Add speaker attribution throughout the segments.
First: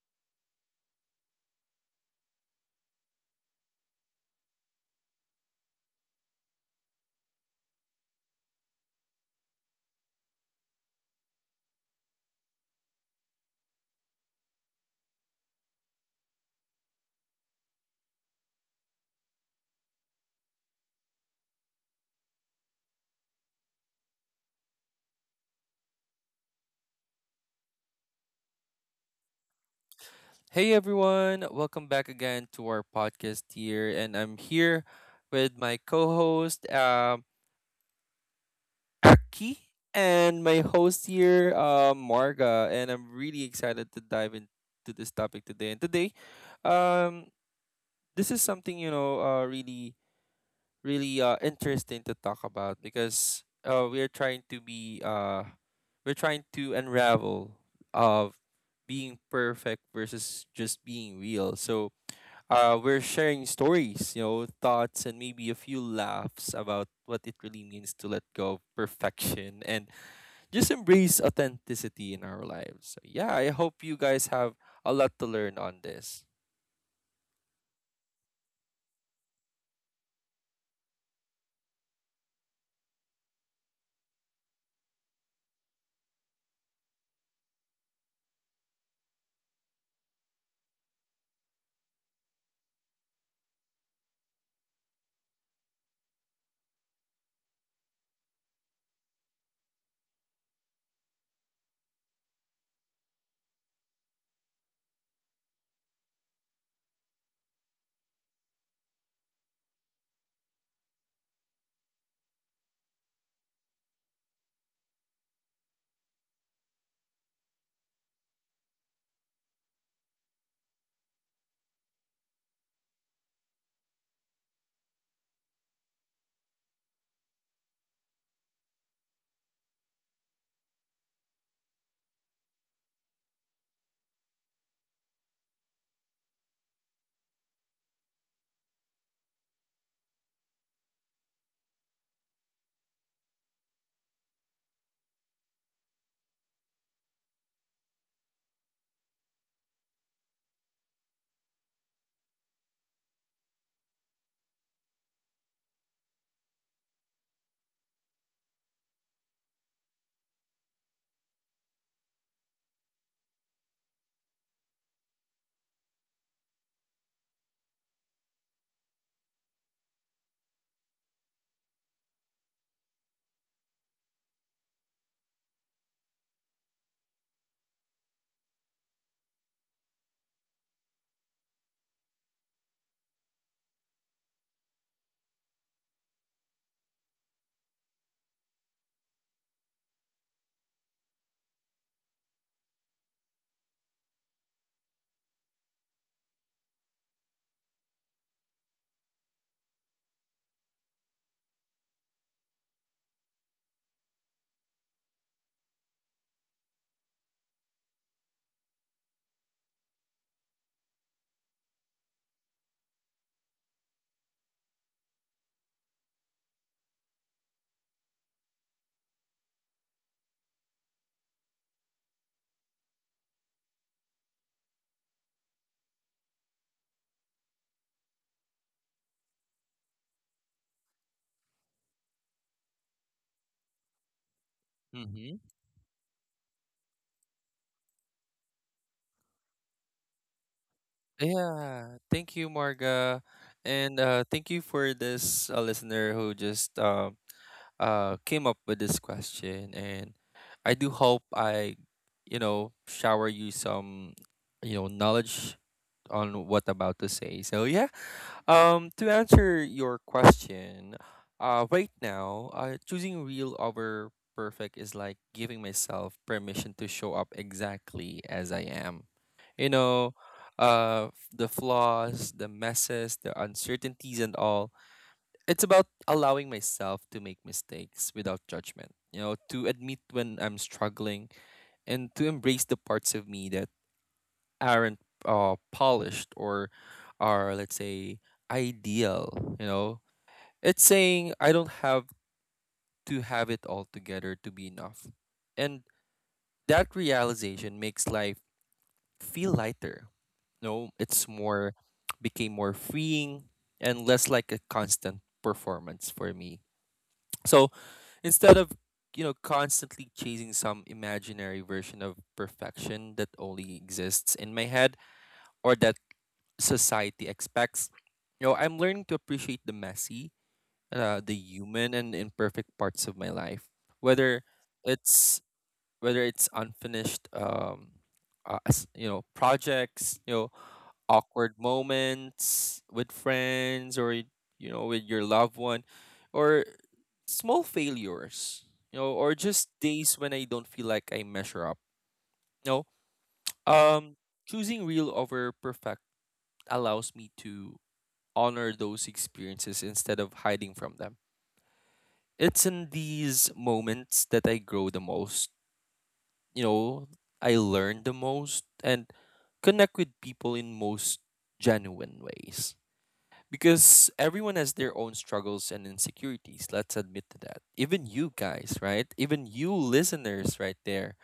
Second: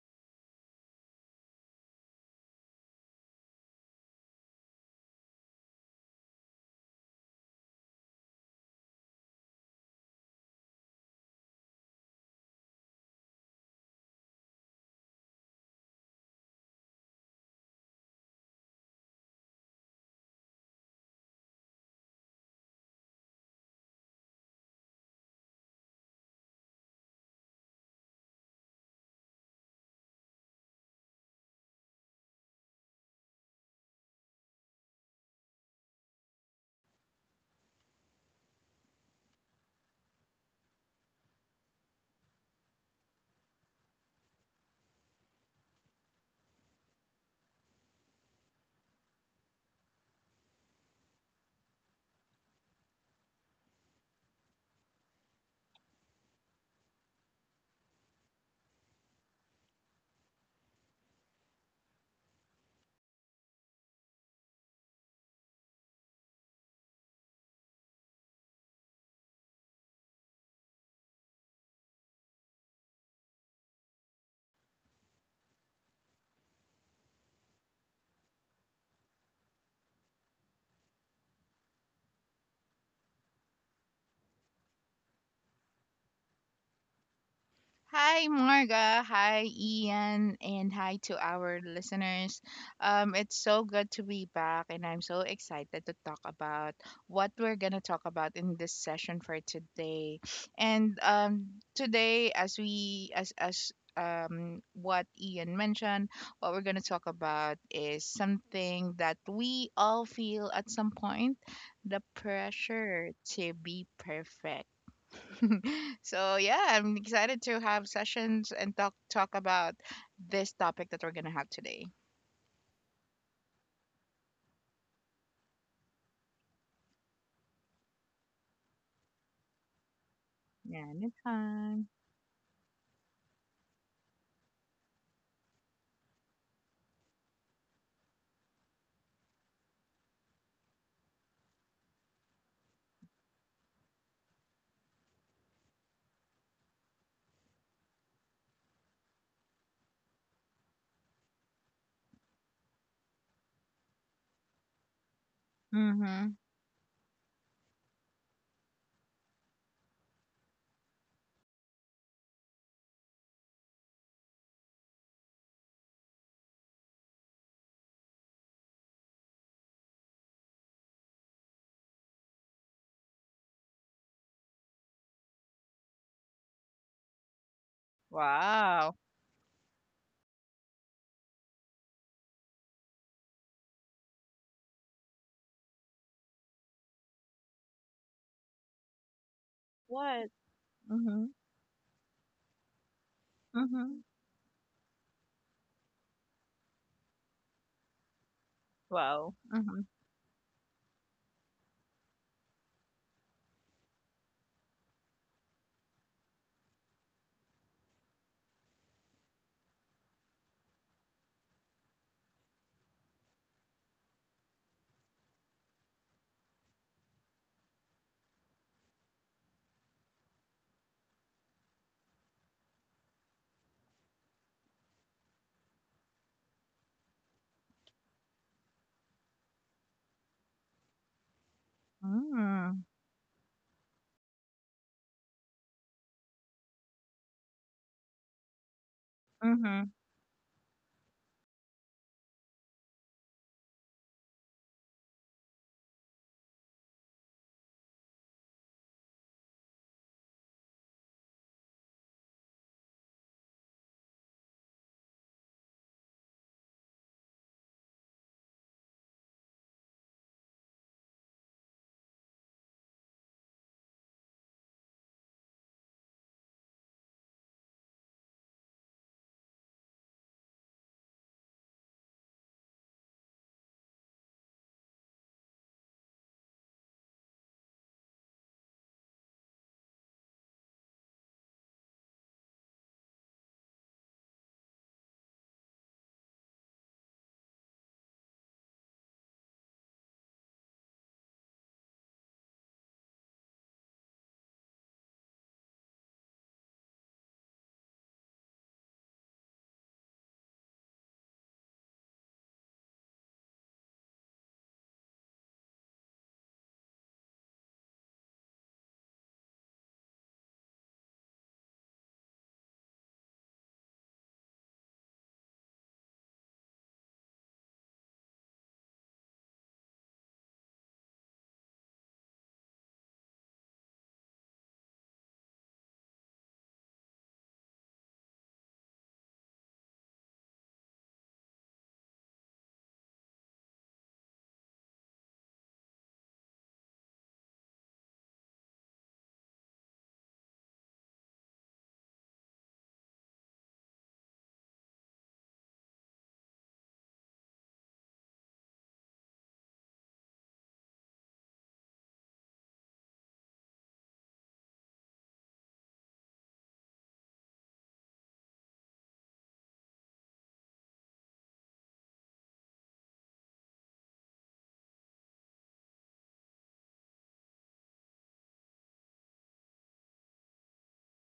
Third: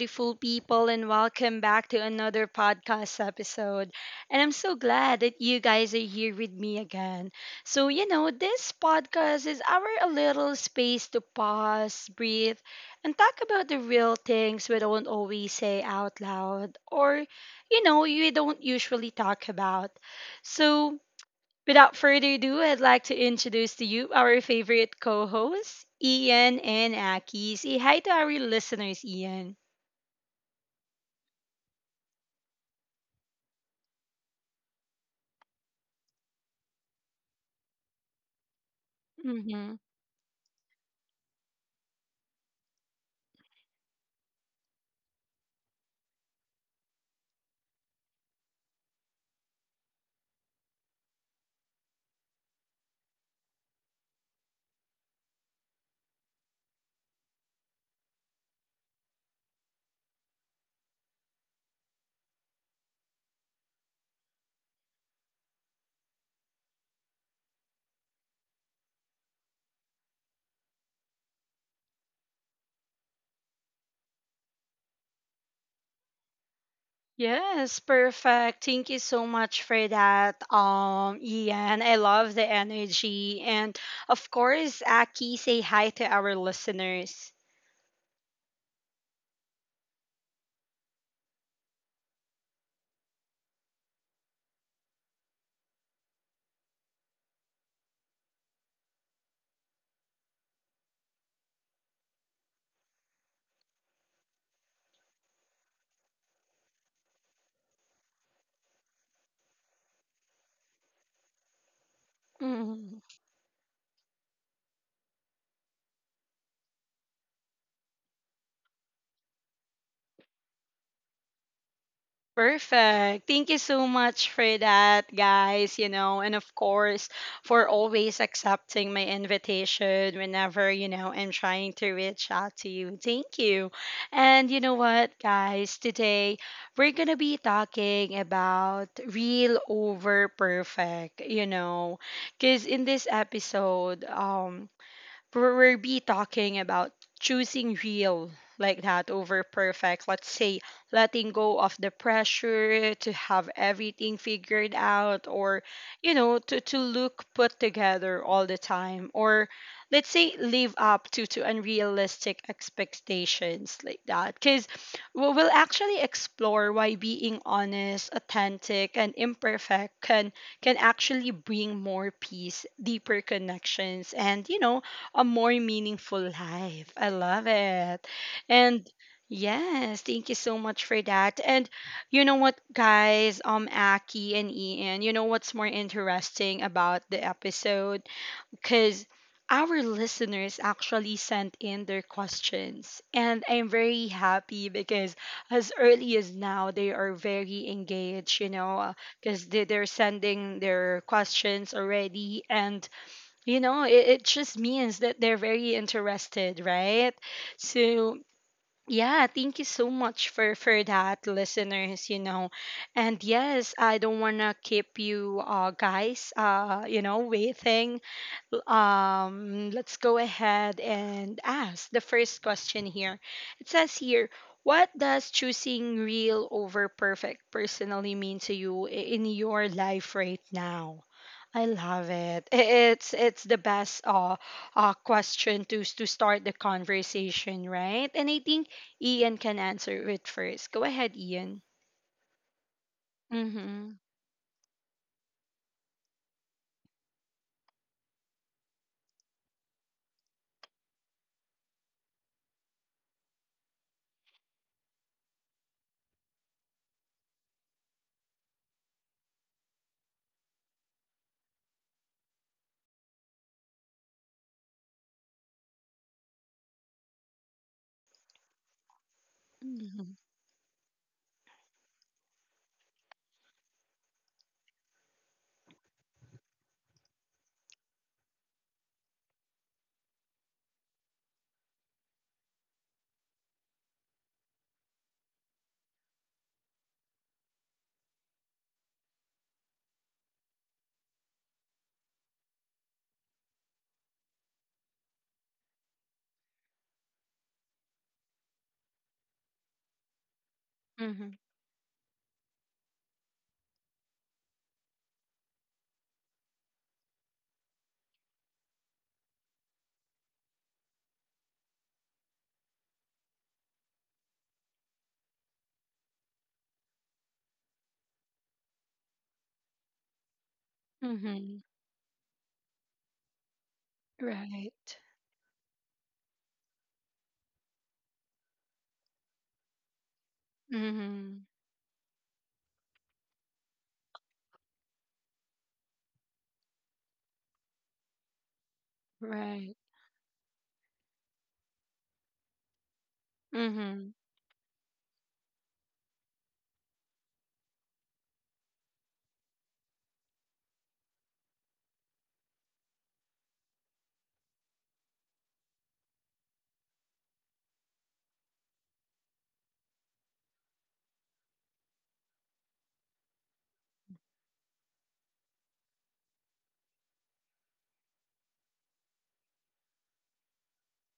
Speaker 1: beautiful people, and welcome back to another podcast episode. And I'm so glad that you guys are here with me again. So, you know, this podcast is our a little space to pause, breathe, and talk about the real things we don't always say out loud or, you know, we don't usually talk about. So, without further ado, I'd like to introduce to you our favorite co-hosts, Ian and Aki. Say hi to our listeners, Ian.
Speaker 2: Hey everyone, welcome back again to our podcast here, and I'm here with my co-host Aki
Speaker 1: Mm-hmm.
Speaker 2: and my host here Marga, and I'm really excited to dive into this topic today. And today, um, this is something really interesting to talk about because we're trying to unravel of being perfect versus just being real. So, we're sharing stories, thoughts, and maybe a few laughs about what it really means to let go of perfection and just embrace authenticity in our lives. So, yeah, I hope you guys have a lot to learn on this.
Speaker 1: Yes, perfect. Thank you so much for that, Ian. I love the energy. And of course, Aki, say hi to our listeners.
Speaker 3: Hi, Marga. Hi, Ian. And hi to our listeners. It's so good to be back, and I'm so excited to talk about what we're going to talk about in this session for today. And Today, as what Ian mentioned, what we're going to talk about is something that we all feel at some point, the pressure to be perfect. So yeah, I'm excited to have sessions and talk about this topic that we're gonna have today.
Speaker 1: Perfect. Thank you so much for that, guys. You know, and of course, for always accepting my invitation whenever,
Speaker 3: Yeah,
Speaker 1: you know, I'm trying
Speaker 3: anytime.
Speaker 1: to reach out to you. Thank you. And you know what, guys? Today, we're going to be talking about real over perfect, you know, because in this episode, we're be talking about choosing real like that over perfect. Let's say letting go of the pressure to have everything figured out or you
Speaker 3: Mm-hmm.
Speaker 1: know to look put together all the time or let's say live up to unrealistic expectations like that, because we'll actually explore why being honest, authentic, and imperfect can actually bring more peace, deeper connections, and you know a more meaningful life. I love it. And
Speaker 3: Wow.
Speaker 1: yes, thank you so much for that. And you know what, guys, Aki and Ian, you know what's more interesting about the episode? Because our
Speaker 3: What?
Speaker 1: listeners actually
Speaker 3: Mm-hmm.
Speaker 1: sent in their questions, and I'm
Speaker 3: Mm-hmm.
Speaker 1: very happy because as early as now, they are very engaged, you know,
Speaker 3: Wow.
Speaker 1: because they,
Speaker 3: Mm-hmm.
Speaker 1: they're sending their questions already, and you know it just means that they're very interested, right? So yeah, thank you so much for that, listeners, you know. And yes, I don't want to keep you guys you know, waiting. Let's go ahead and ask the first question here. It says here, what does choosing real over perfect personally mean to you in your life right now? I love it.
Speaker 3: Mm-hmm.
Speaker 1: It's the best
Speaker 2: Mm-hmm.
Speaker 1: question to start the conversation, right? And I think Ian can
Speaker 3: Mm-hmm.
Speaker 1: answer it first. Go ahead, Ian.
Speaker 2: Yeah, thank you, Marga, and
Speaker 1: Mhm.
Speaker 2: thank you for this listener who just came up with this question. And I do hope I, shower you some, knowledge on what about to say. So yeah, to answer your question, right now, choosing real over perfect is like giving myself permission to show up exactly as I am. You know,
Speaker 1: Mhm.
Speaker 2: the flaws, the messes, the uncertainties, and all. It's about allowing myself to make mistakes without judgment. To admit when I'm struggling and to embrace the parts of me that aren't polished, or are, let's say, ideal. It's saying I don't have to have it all together to be enough, and that realization makes life feel lighter. No, it's
Speaker 1: Mhm.
Speaker 2: more, became more freeing and less like a constant performance for me. So, instead of constantly chasing some imaginary version of perfection that only exists in my head, or that society expects. I'm learning to appreciate the messy, the
Speaker 1: Mhm.
Speaker 2: human and imperfect parts of my life, whether
Speaker 1: Right.
Speaker 2: it's whether it's unfinished projects,
Speaker 1: Mhm.
Speaker 2: awkward moments with friends or with your loved one, or small failures, or just
Speaker 1: Right.
Speaker 2: days when I don't feel like I measure up. You know, um,
Speaker 1: Mhm.
Speaker 2: Choosing real over perfect allows me to honor those experiences instead of hiding from them. It's in these moments that I grow the most. You know, I learn the most and connect with people in most genuine ways. Because everyone has their own struggles and insecurities. Let's admit to that. Even you guys, right? Even you listeners right there.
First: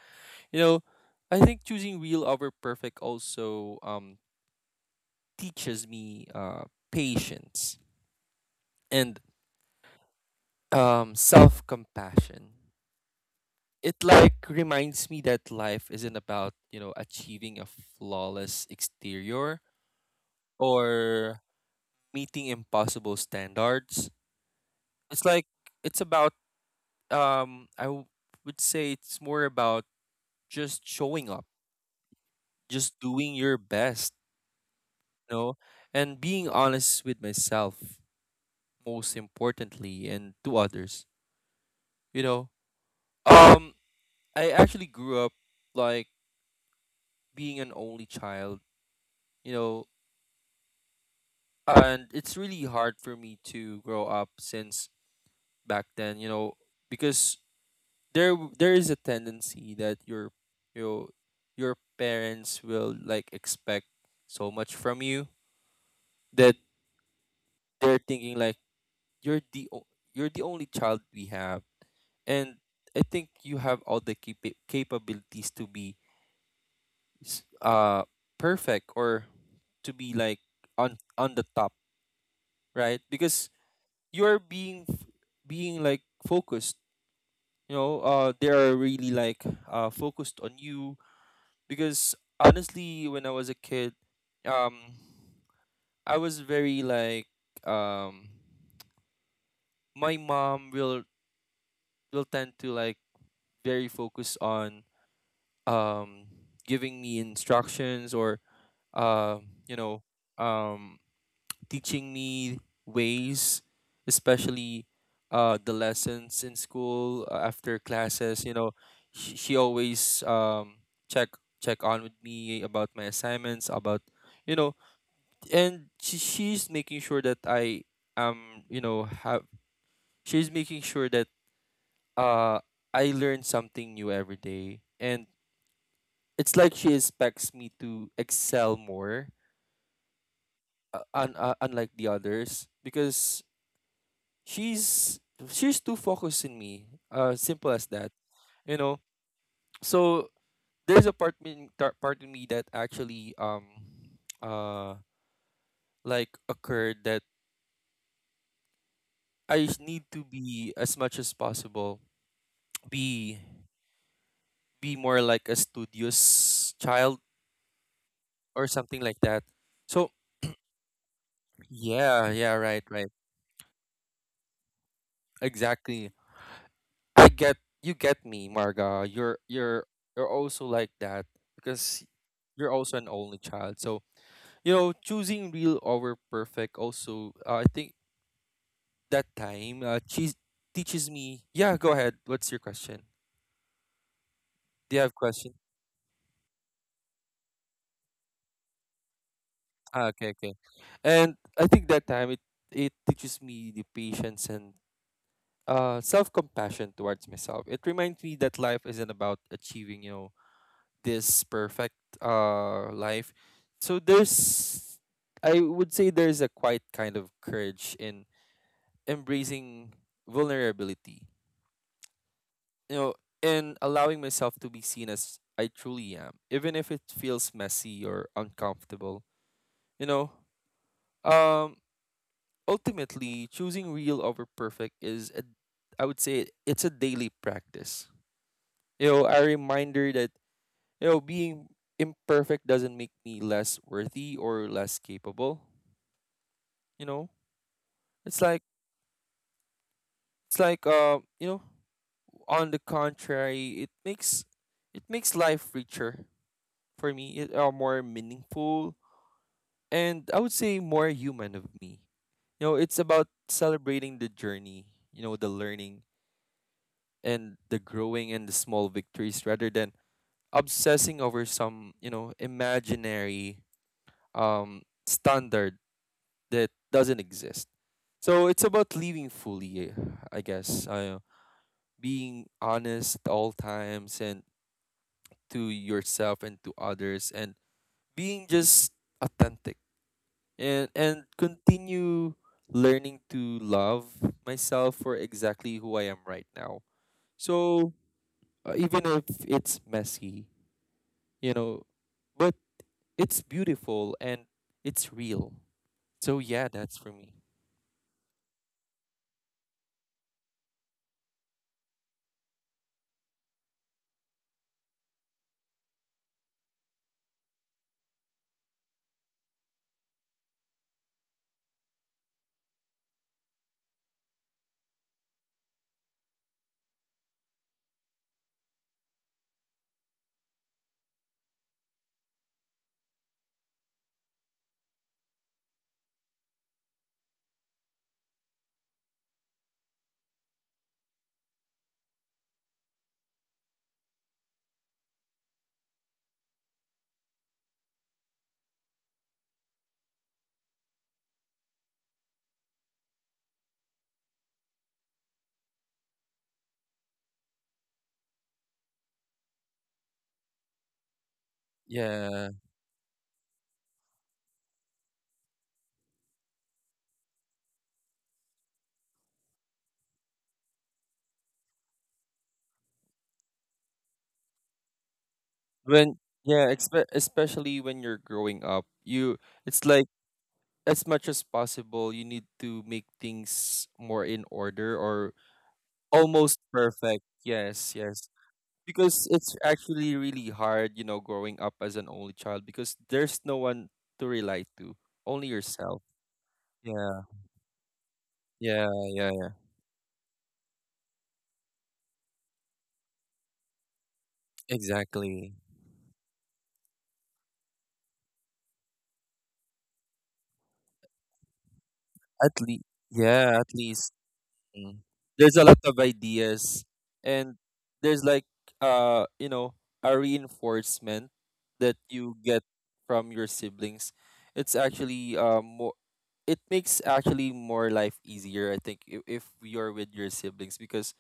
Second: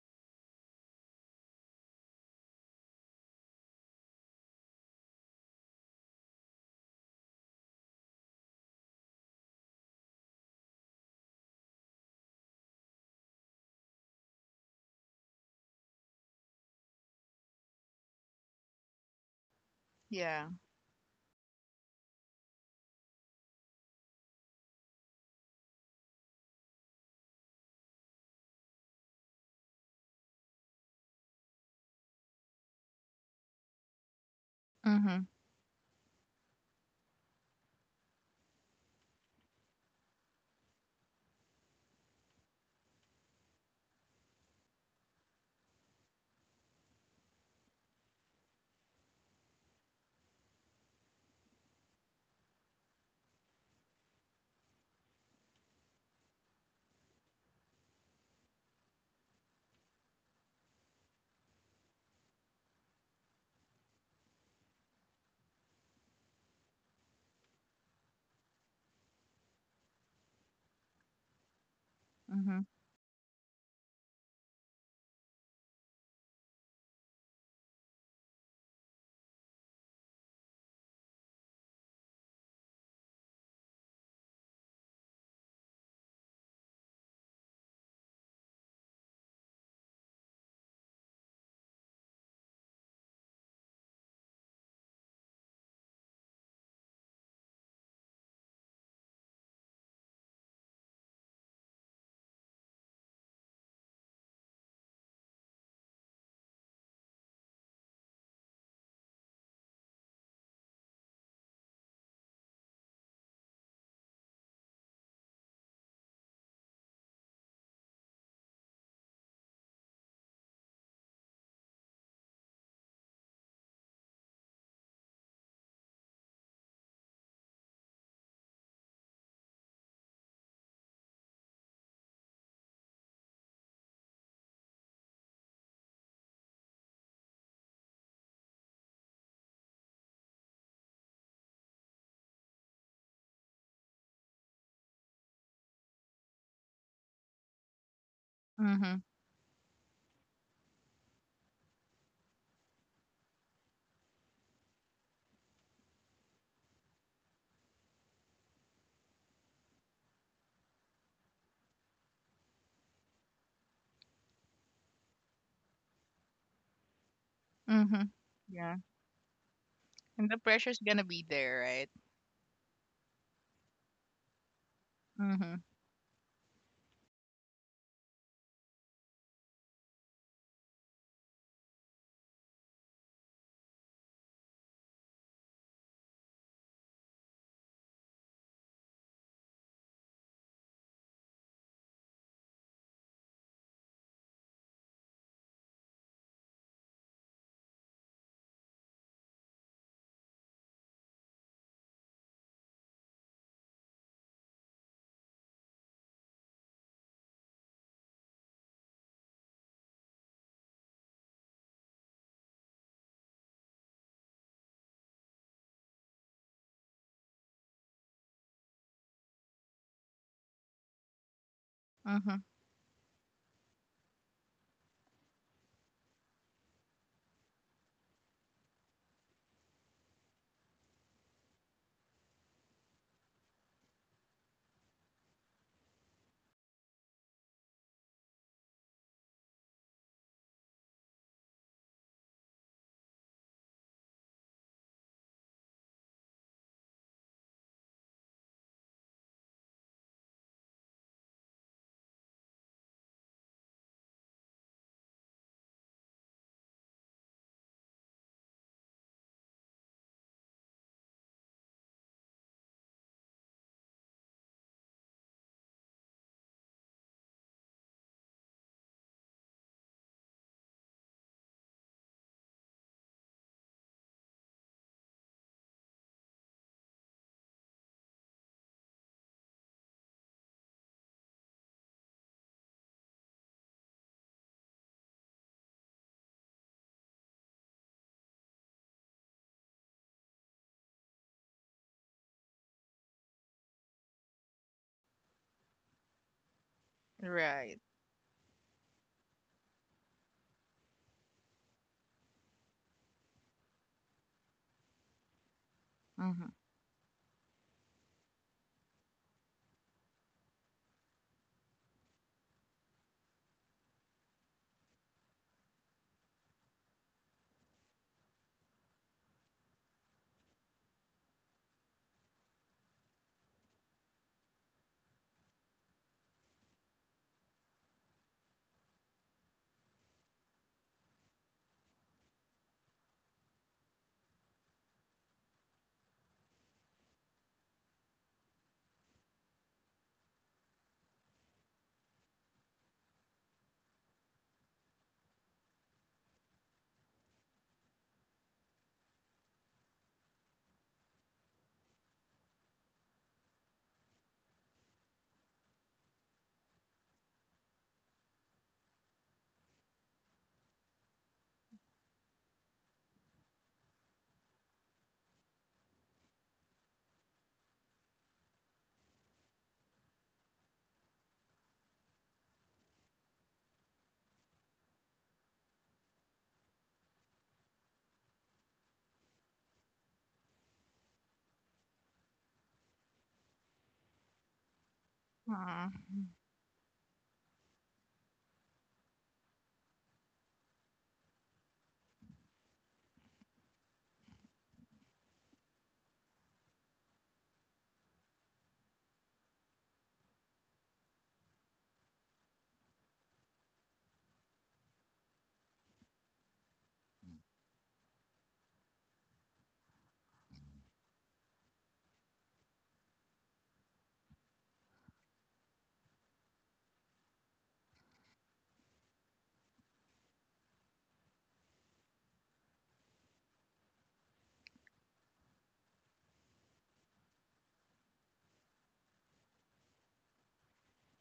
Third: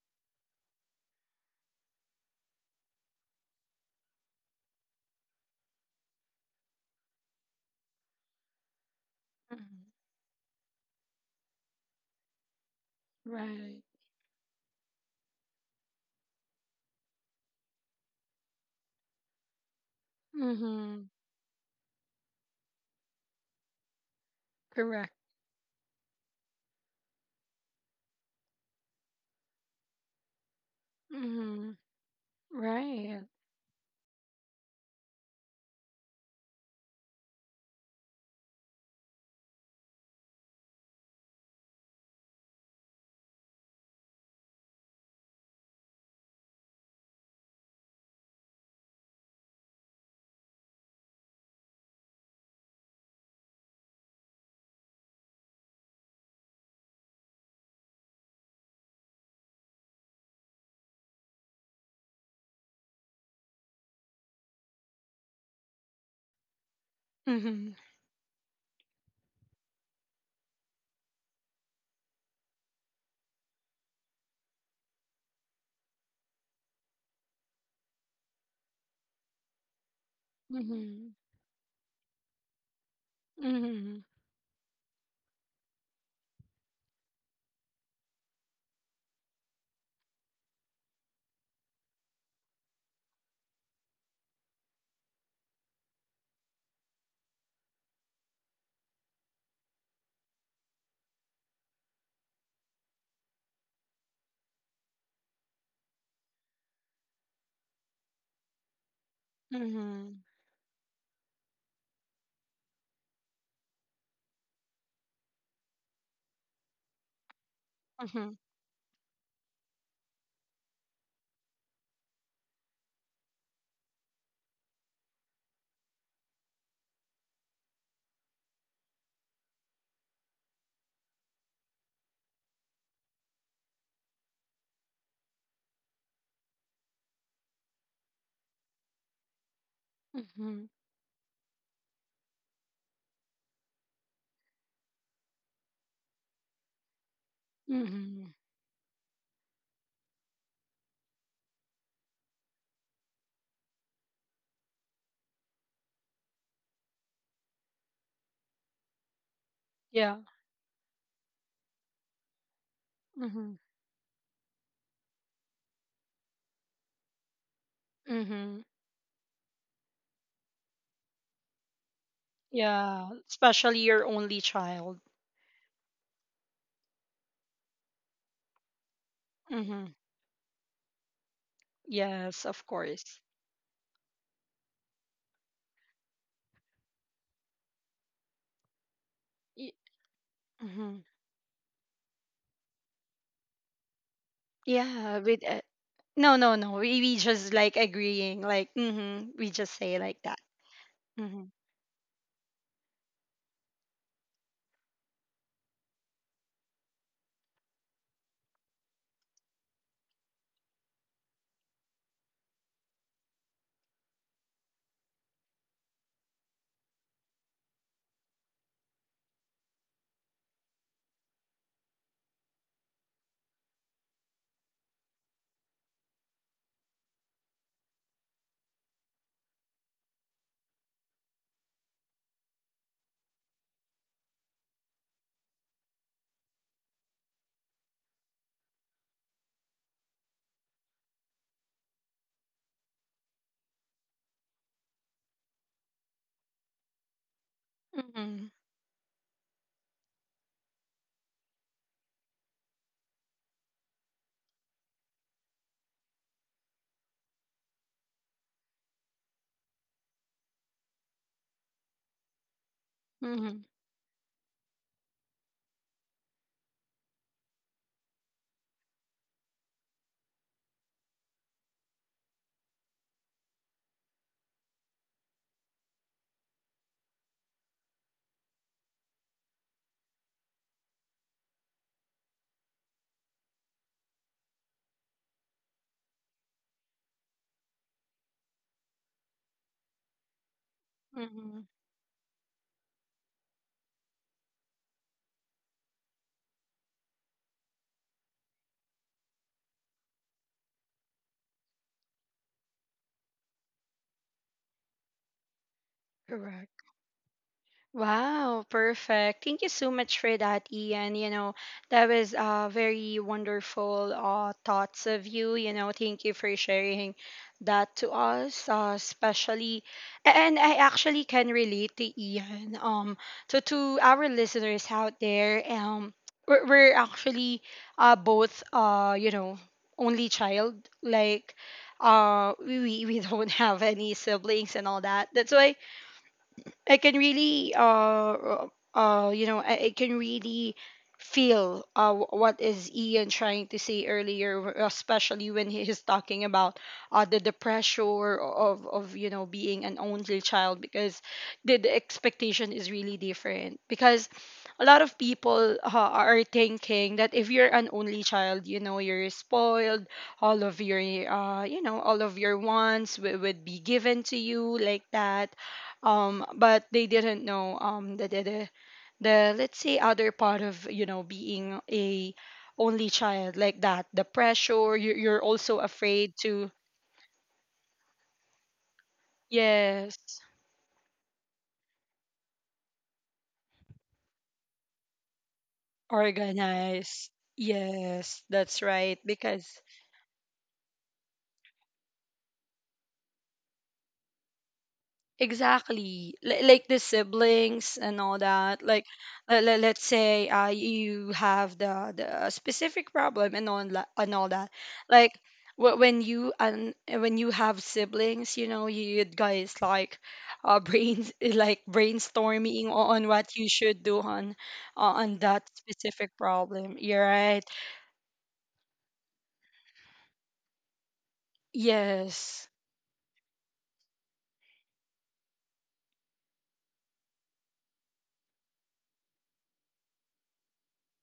Speaker 2: You know, I think choosing real over perfect also teaches me patience and
Speaker 1: Mhm.
Speaker 2: self-compassion.
Speaker 1: Right.
Speaker 2: It, like, reminds me that life isn't about achieving a flawless exterior
Speaker 3: Yeah.
Speaker 2: or
Speaker 1: Mhm.
Speaker 2: meeting impossible standards.
Speaker 1: Correct.
Speaker 2: It's like, it's about, um i w- would say, it's more about just showing up,
Speaker 1: Mhm.
Speaker 2: just
Speaker 1: Right.
Speaker 2: doing your best,
Speaker 3: Mm-hmm.
Speaker 2: you know and being honest with myself, most importantly, and to others. you know um I actually grew up like being an only child, you know, and it's really hard for me to grow up since back then, because there is a tendency that you know, your parents will, like, expect so much from you, that
Speaker 1: Mhm.
Speaker 2: they're thinking like, you're the o- you're the only child we have, and
Speaker 3: Mm-hmm.
Speaker 2: I think you have all the capabilities to be s- uh perfect, or to be like on
Speaker 1: Mhm.
Speaker 2: the top, right? Because
Speaker 1: Mhm.
Speaker 2: you're being like focused. They are really, like, focused on you. Because honestly, when I was a kid, um I was very like um my mom will tend to, like, very focused on um giving me instructions, or uh you know
Speaker 1: Mhm.
Speaker 2: um teaching me ways, especially the lessons in school after
Speaker 1: Mhm.
Speaker 2: classes. She always, check check on with me about my assignments, you know, and she's making sure that I am you know have she's making sure that, uh, I learn something new every day, and it's like she expects me to excel more,
Speaker 1: Mhm.
Speaker 2: unlike the others because she's she's too focused in me. Simple as that.
Speaker 1: Mhm.
Speaker 2: You know.
Speaker 3: Mm-hmm.
Speaker 2: So there's a part in me that actually uh like occurred, that I just need
Speaker 1: Yeah.
Speaker 2: to be as much as possible, be
Speaker 1: Mhm.
Speaker 2: be more like a studious child,
Speaker 3: Mm-hmm.
Speaker 1: Mhm.
Speaker 2: or
Speaker 3: Yeah.
Speaker 2: something like that. So
Speaker 3: And the pressure's gonna be there, right?
Speaker 2: yeah. Yeah, right,
Speaker 1: Yeah.
Speaker 2: right,
Speaker 1: Especially your only child.
Speaker 3: Mm-hmm.
Speaker 2: exactly. I get You get me, Marga. You're
Speaker 1: Mhm.
Speaker 2: you're also like that because
Speaker 1: Yes, of
Speaker 2: you're also an
Speaker 1: course.
Speaker 2: only child. So, choosing real over perfect also, I think that
Speaker 1: Y-
Speaker 2: time, cheese
Speaker 1: Mhm.
Speaker 2: teaches me. Yeah, go ahead. What's your question? Do you have
Speaker 1: Yeah. With
Speaker 2: question?
Speaker 1: no, no, no. We just like agreeing. Like mhm. We just say
Speaker 2: Ah,
Speaker 1: like
Speaker 2: okay,
Speaker 1: that.
Speaker 2: okay. And
Speaker 1: Mhm.
Speaker 2: I think that time, it teaches me the patience and self-compassion towards myself. It reminds me that life isn't about achieving, this perfect life. So there's I would say there's a quite kind of courage in embracing vulnerability,
Speaker 3: Mm-hmm.
Speaker 2: you know, in allowing myself to be seen as I truly am, even if it feels messy or uncomfortable. You know, um, Ultimately, choosing real over perfect is, I would say, it's a daily practice. A reminder that, being imperfect doesn't make me less worthy or less capable. You know, it's
Speaker 1: Mhm.
Speaker 2: like, it's like, on the contrary, it makes life richer for me. It are more meaningful, and I would say more human of me. It's about
Speaker 1: Mhm.
Speaker 2: celebrating the journey, the learning and the growing and the small victories rather than obsessing over some, imaginary standard that doesn't exist. So it's about living fully, I guess. Being honest at all times, and to yourself and to others, and being just authentic, and
Speaker 1: Mhm.
Speaker 2: continue learning to love myself for exactly who I am right now.
Speaker 3: Right.
Speaker 2: So, even if it's messy, you know, but it's beautiful and it's real. So
Speaker 3: Mm-hmm.
Speaker 2: yeah,
Speaker 1: Correct.
Speaker 2: that's for me.
Speaker 1: Wow, perfect. Thank you so much for that, Ian. You know, that was very wonderful thoughts of you. You know, thank you for sharing that to us, especially. And I actually can relate to Ian. So to our listeners out there, we're actually both, you know, only child. Like, we don't have any siblings and all that. That's why I can really uh you know I can really feel what is Ian trying to say earlier, especially when he is talking about the pressure of you know being an only child, because the expectation is really different, because a lot of people are thinking that if you're an only child, you know you're spoiled, all of your you know all of
Speaker 2: Yeah.
Speaker 1: your wants would be given to you like that. But they didn't know the, let's say, other part of you know being a only child like that, the pressure. You you're also
Speaker 2: When
Speaker 1: afraid
Speaker 2: Yeah,
Speaker 1: to
Speaker 2: especially when you're growing up, you it's like,
Speaker 1: yes
Speaker 2: as much as possible, you need to make things more in order, or
Speaker 3: All
Speaker 2: almost perfect.
Speaker 1: organize
Speaker 2: Yes, yes.
Speaker 1: yes that's right
Speaker 2: Because it's
Speaker 1: because
Speaker 2: actually really hard, growing up as an only child, because there's no one to rely to, only yourself.
Speaker 1: exactly. Like the
Speaker 2: Yeah,
Speaker 1: siblings and all that.
Speaker 2: yeah,
Speaker 1: Like,
Speaker 2: yeah, yeah.
Speaker 1: let's say you have the specific problem and all, and all that. Like,
Speaker 2: Exactly.
Speaker 1: when you and when you have siblings, you know, you guys like brains like
Speaker 2: At least,
Speaker 1: brainstorming on what
Speaker 2: yeah,
Speaker 1: you
Speaker 2: at
Speaker 1: should
Speaker 2: least.
Speaker 1: do
Speaker 2: Mm.
Speaker 1: on
Speaker 2: There's a
Speaker 1: that
Speaker 2: lot of
Speaker 1: specific
Speaker 2: ideas,
Speaker 1: problem. You're
Speaker 2: and
Speaker 1: right.
Speaker 2: there's, like, uh, you know, a reinforcement that you get
Speaker 1: Yes.
Speaker 2: from your siblings. It's actually, more. It makes actually more life easier, I think, if you're with your siblings, because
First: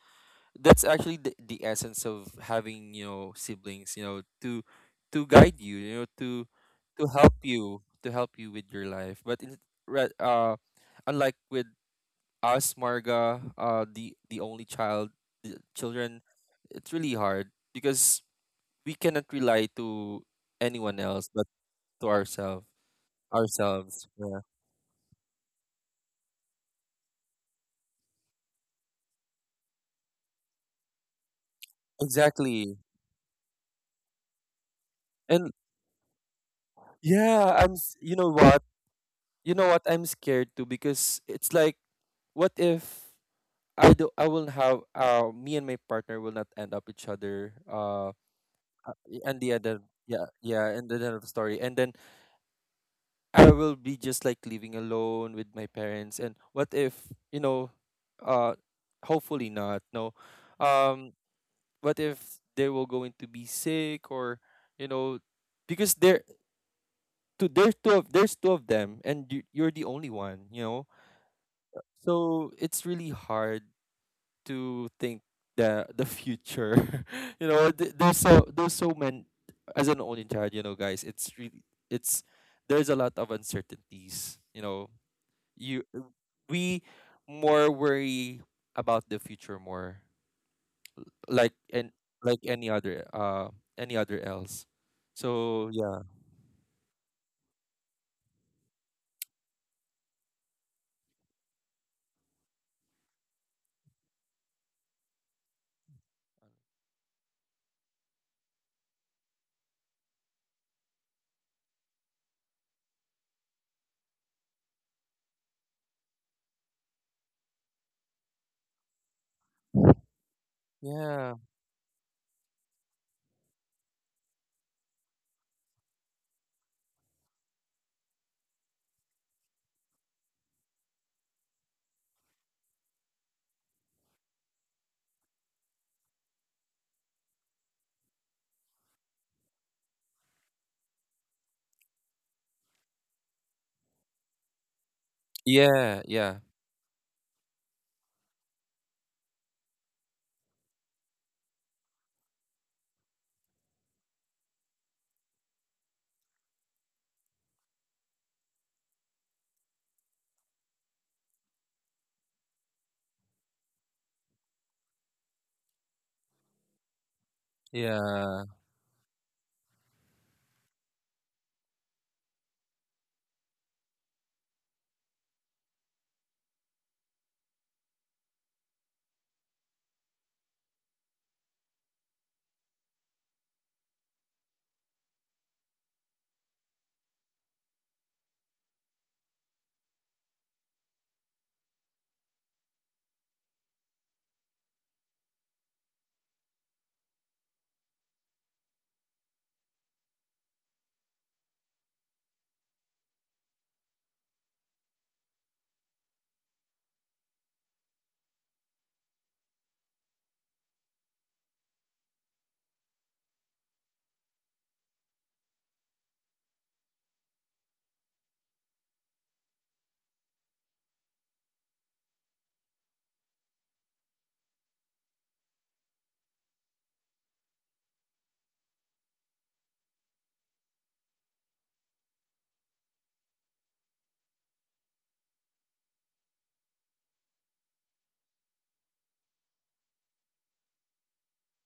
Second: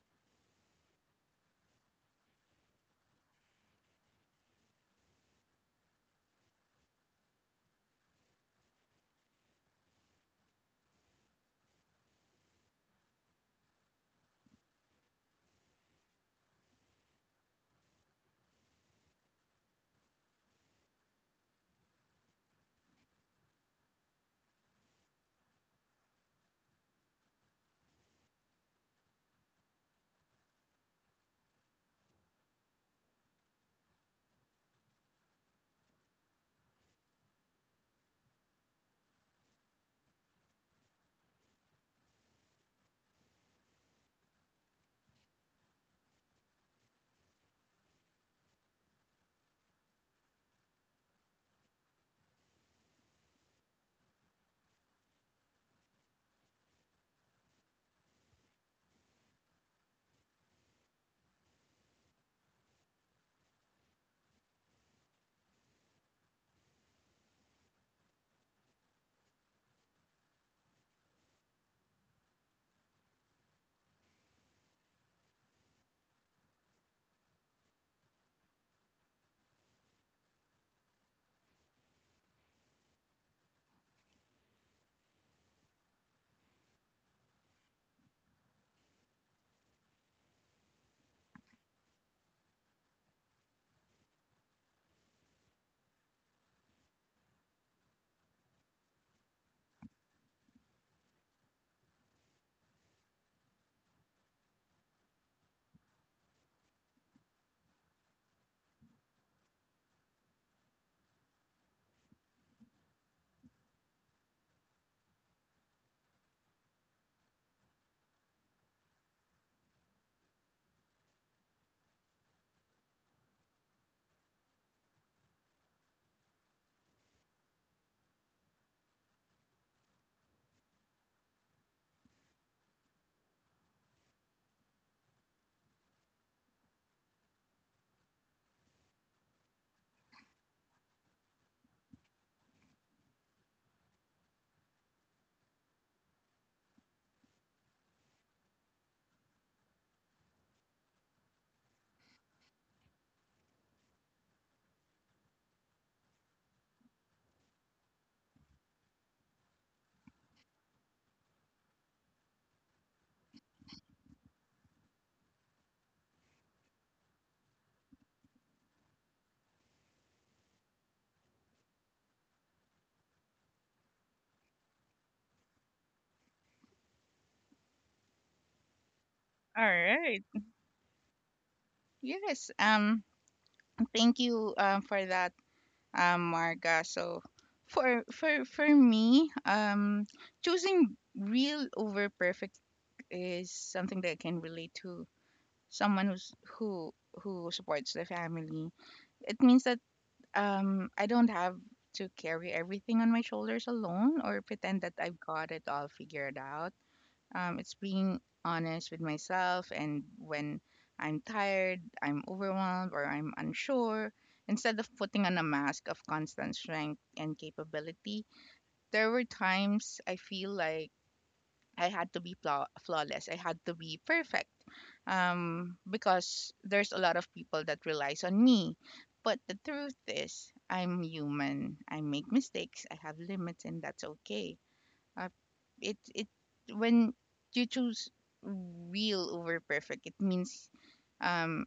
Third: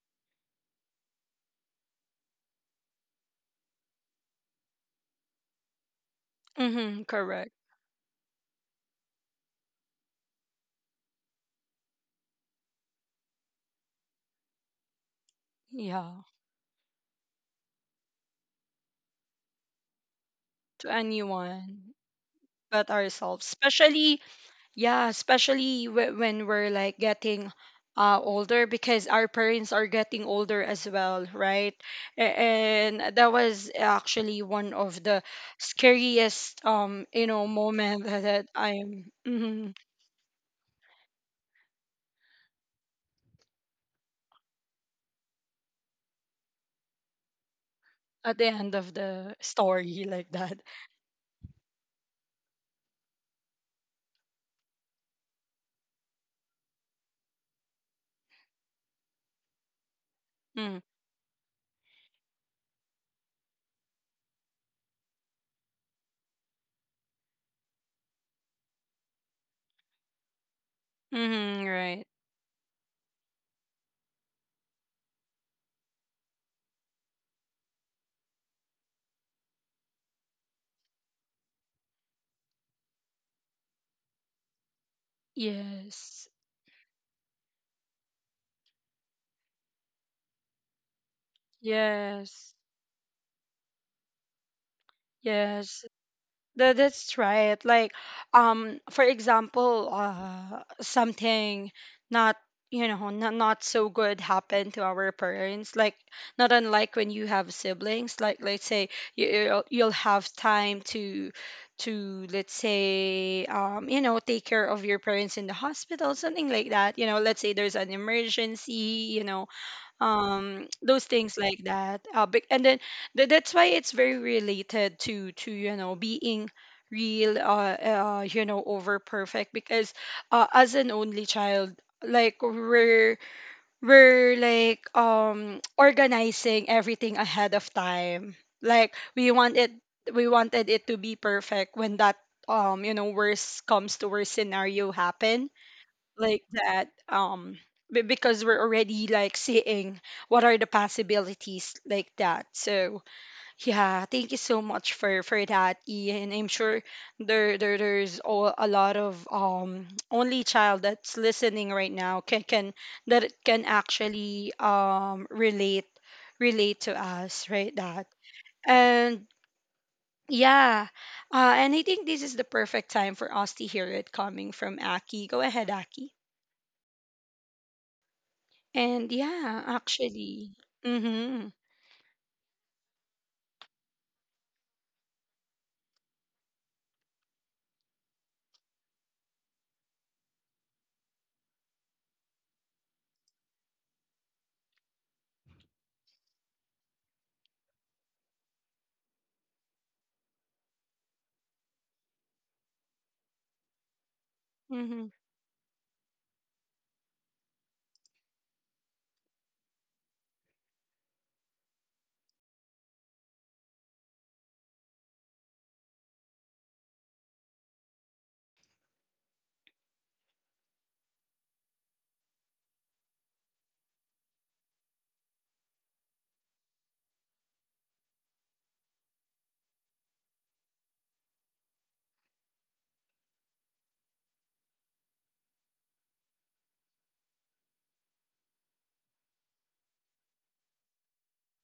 Speaker 2: that's actually the essence of having, siblings, to guide you, you know to
Speaker 1: Mm-hmm,
Speaker 2: help
Speaker 1: correct.
Speaker 2: you, with your life, but re- uh unlike with us, Marga, the only child children,
Speaker 1: Yeah.
Speaker 2: it's really hard because we cannot rely to
Speaker 1: To
Speaker 2: anyone else but
Speaker 1: anyone
Speaker 2: to ourselves
Speaker 1: but ourselves,
Speaker 2: ourselves
Speaker 1: especially
Speaker 2: Yeah,
Speaker 1: yeah, especially when we're like getting older because our parents are getting older as well, right?
Speaker 2: exactly.
Speaker 1: And that was actually one of the
Speaker 2: And
Speaker 1: scariest, you know,
Speaker 2: yeah,
Speaker 1: moment that that I'm
Speaker 2: you know
Speaker 1: mhm,
Speaker 2: what I'm scared too, because it's like, what if I do. I will have. Me and my partner will not end up each other.
Speaker 1: at the end of the
Speaker 2: And the other,
Speaker 1: story
Speaker 2: yeah,
Speaker 1: like that.
Speaker 2: yeah, and the end of the story. And then I will be just like living alone with my parents. And what if, you know? Uh, Hopefully not. No.
Speaker 1: Mm,
Speaker 2: Um, what if they will going to be sick, or you know, because there's two of them, and you're the only one.
Speaker 1: mhm, right.
Speaker 2: So it's really hard to think the future. There's so many, as an only child. It's really, it's there's a lot of uncertainties. You
Speaker 1: Yes.
Speaker 2: we more worry about the future, more, like, and like
Speaker 1: Yes.
Speaker 2: any other else. So
Speaker 1: Yes.
Speaker 2: yeah.
Speaker 1: That, that's right. Like, for example, something not, you know, not, not so good happened to our parents. Like, not unlike when you have siblings. Like, let's say you'll have time to let's say, you know, take care of your parents in the hospital, something like that. You know, let's say there's an emergency. You know, those
Speaker 2: Yeah.
Speaker 1: things like that and then that's why it's very related to you know being real you know over perfect, because as an only child, like we're like organizing everything ahead of time. Like we wanted it to be perfect when that you know worst comes to worst scenario happen
Speaker 2: Yeah, yeah,
Speaker 1: like that. Because we're already like seeing what are the possibilities like that. So yeah, thank you so much for that, Ian. I'm sure there there's all, a lot of only child that's listening right now can that can actually relate to us, right? That
Speaker 2: yeah,
Speaker 1: and yeah, and I think this is the perfect time for us to hear it coming from Aki. Go ahead, Aki. And yeah,
Speaker 3: right.
Speaker 1: actually. Mhm.
Speaker 3: Yes. Thank you, for that, Marga. So for me, choosing real over perfect is something that I can relate to, someone who who supports the family. It means that I don't have to carry everything on my shoulders alone or pretend that
Speaker 1: Mhm.
Speaker 3: I've got it all figured out. It's being honest with myself, and when I'm tired, I'm overwhelmed, or I'm unsure, instead of putting on a mask of constant strength and capability, there were times I feel like I had to be flawless, I had to be perfect, because there's a lot of people that relies on me. But the truth is, I'm human. I make mistakes. I have limits, and that's okay. uh, it it when you choose real over perfect, it means, um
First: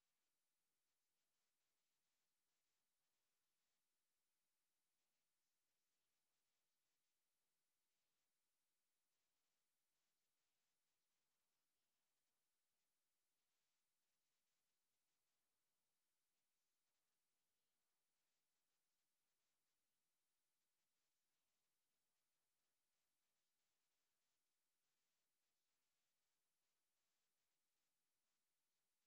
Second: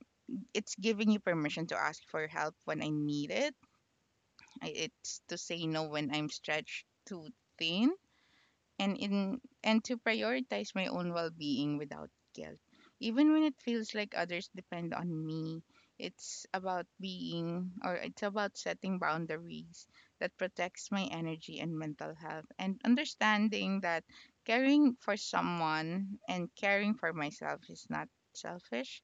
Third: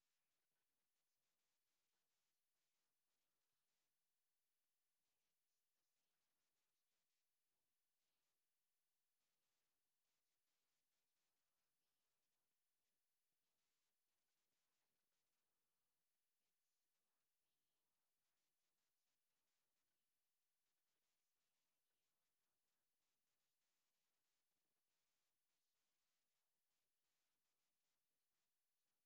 Speaker 3: it's giving you permission to ask for help when I need it. It's to say no when I'm stretched too thin, and to prioritize my own well-being without guilt, even when it feels like others depend on me. It's about setting boundaries that protects my energy and mental health, and understanding that caring for someone and caring for myself is not selfish,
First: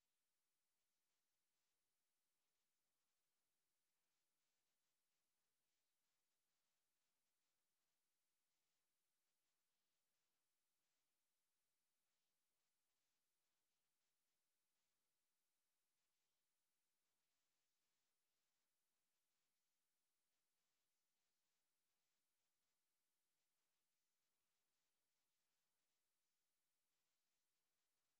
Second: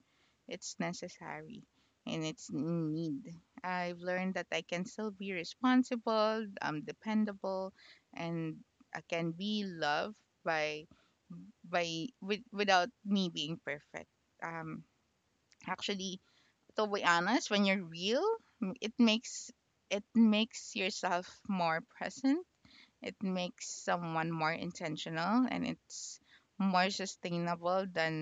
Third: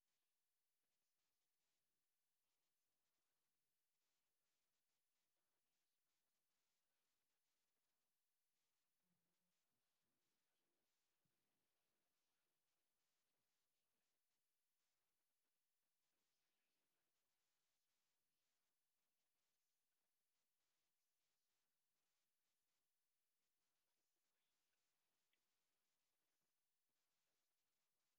Speaker 3: it's necessary, and it's in need. I've learned that I can still be responsible, dependable, and can be loved by, without me being perfect. Um, actually, to be honest, when you're real, it makes it makes yourself more present, it makes someone more intentional, and it's more sustainable than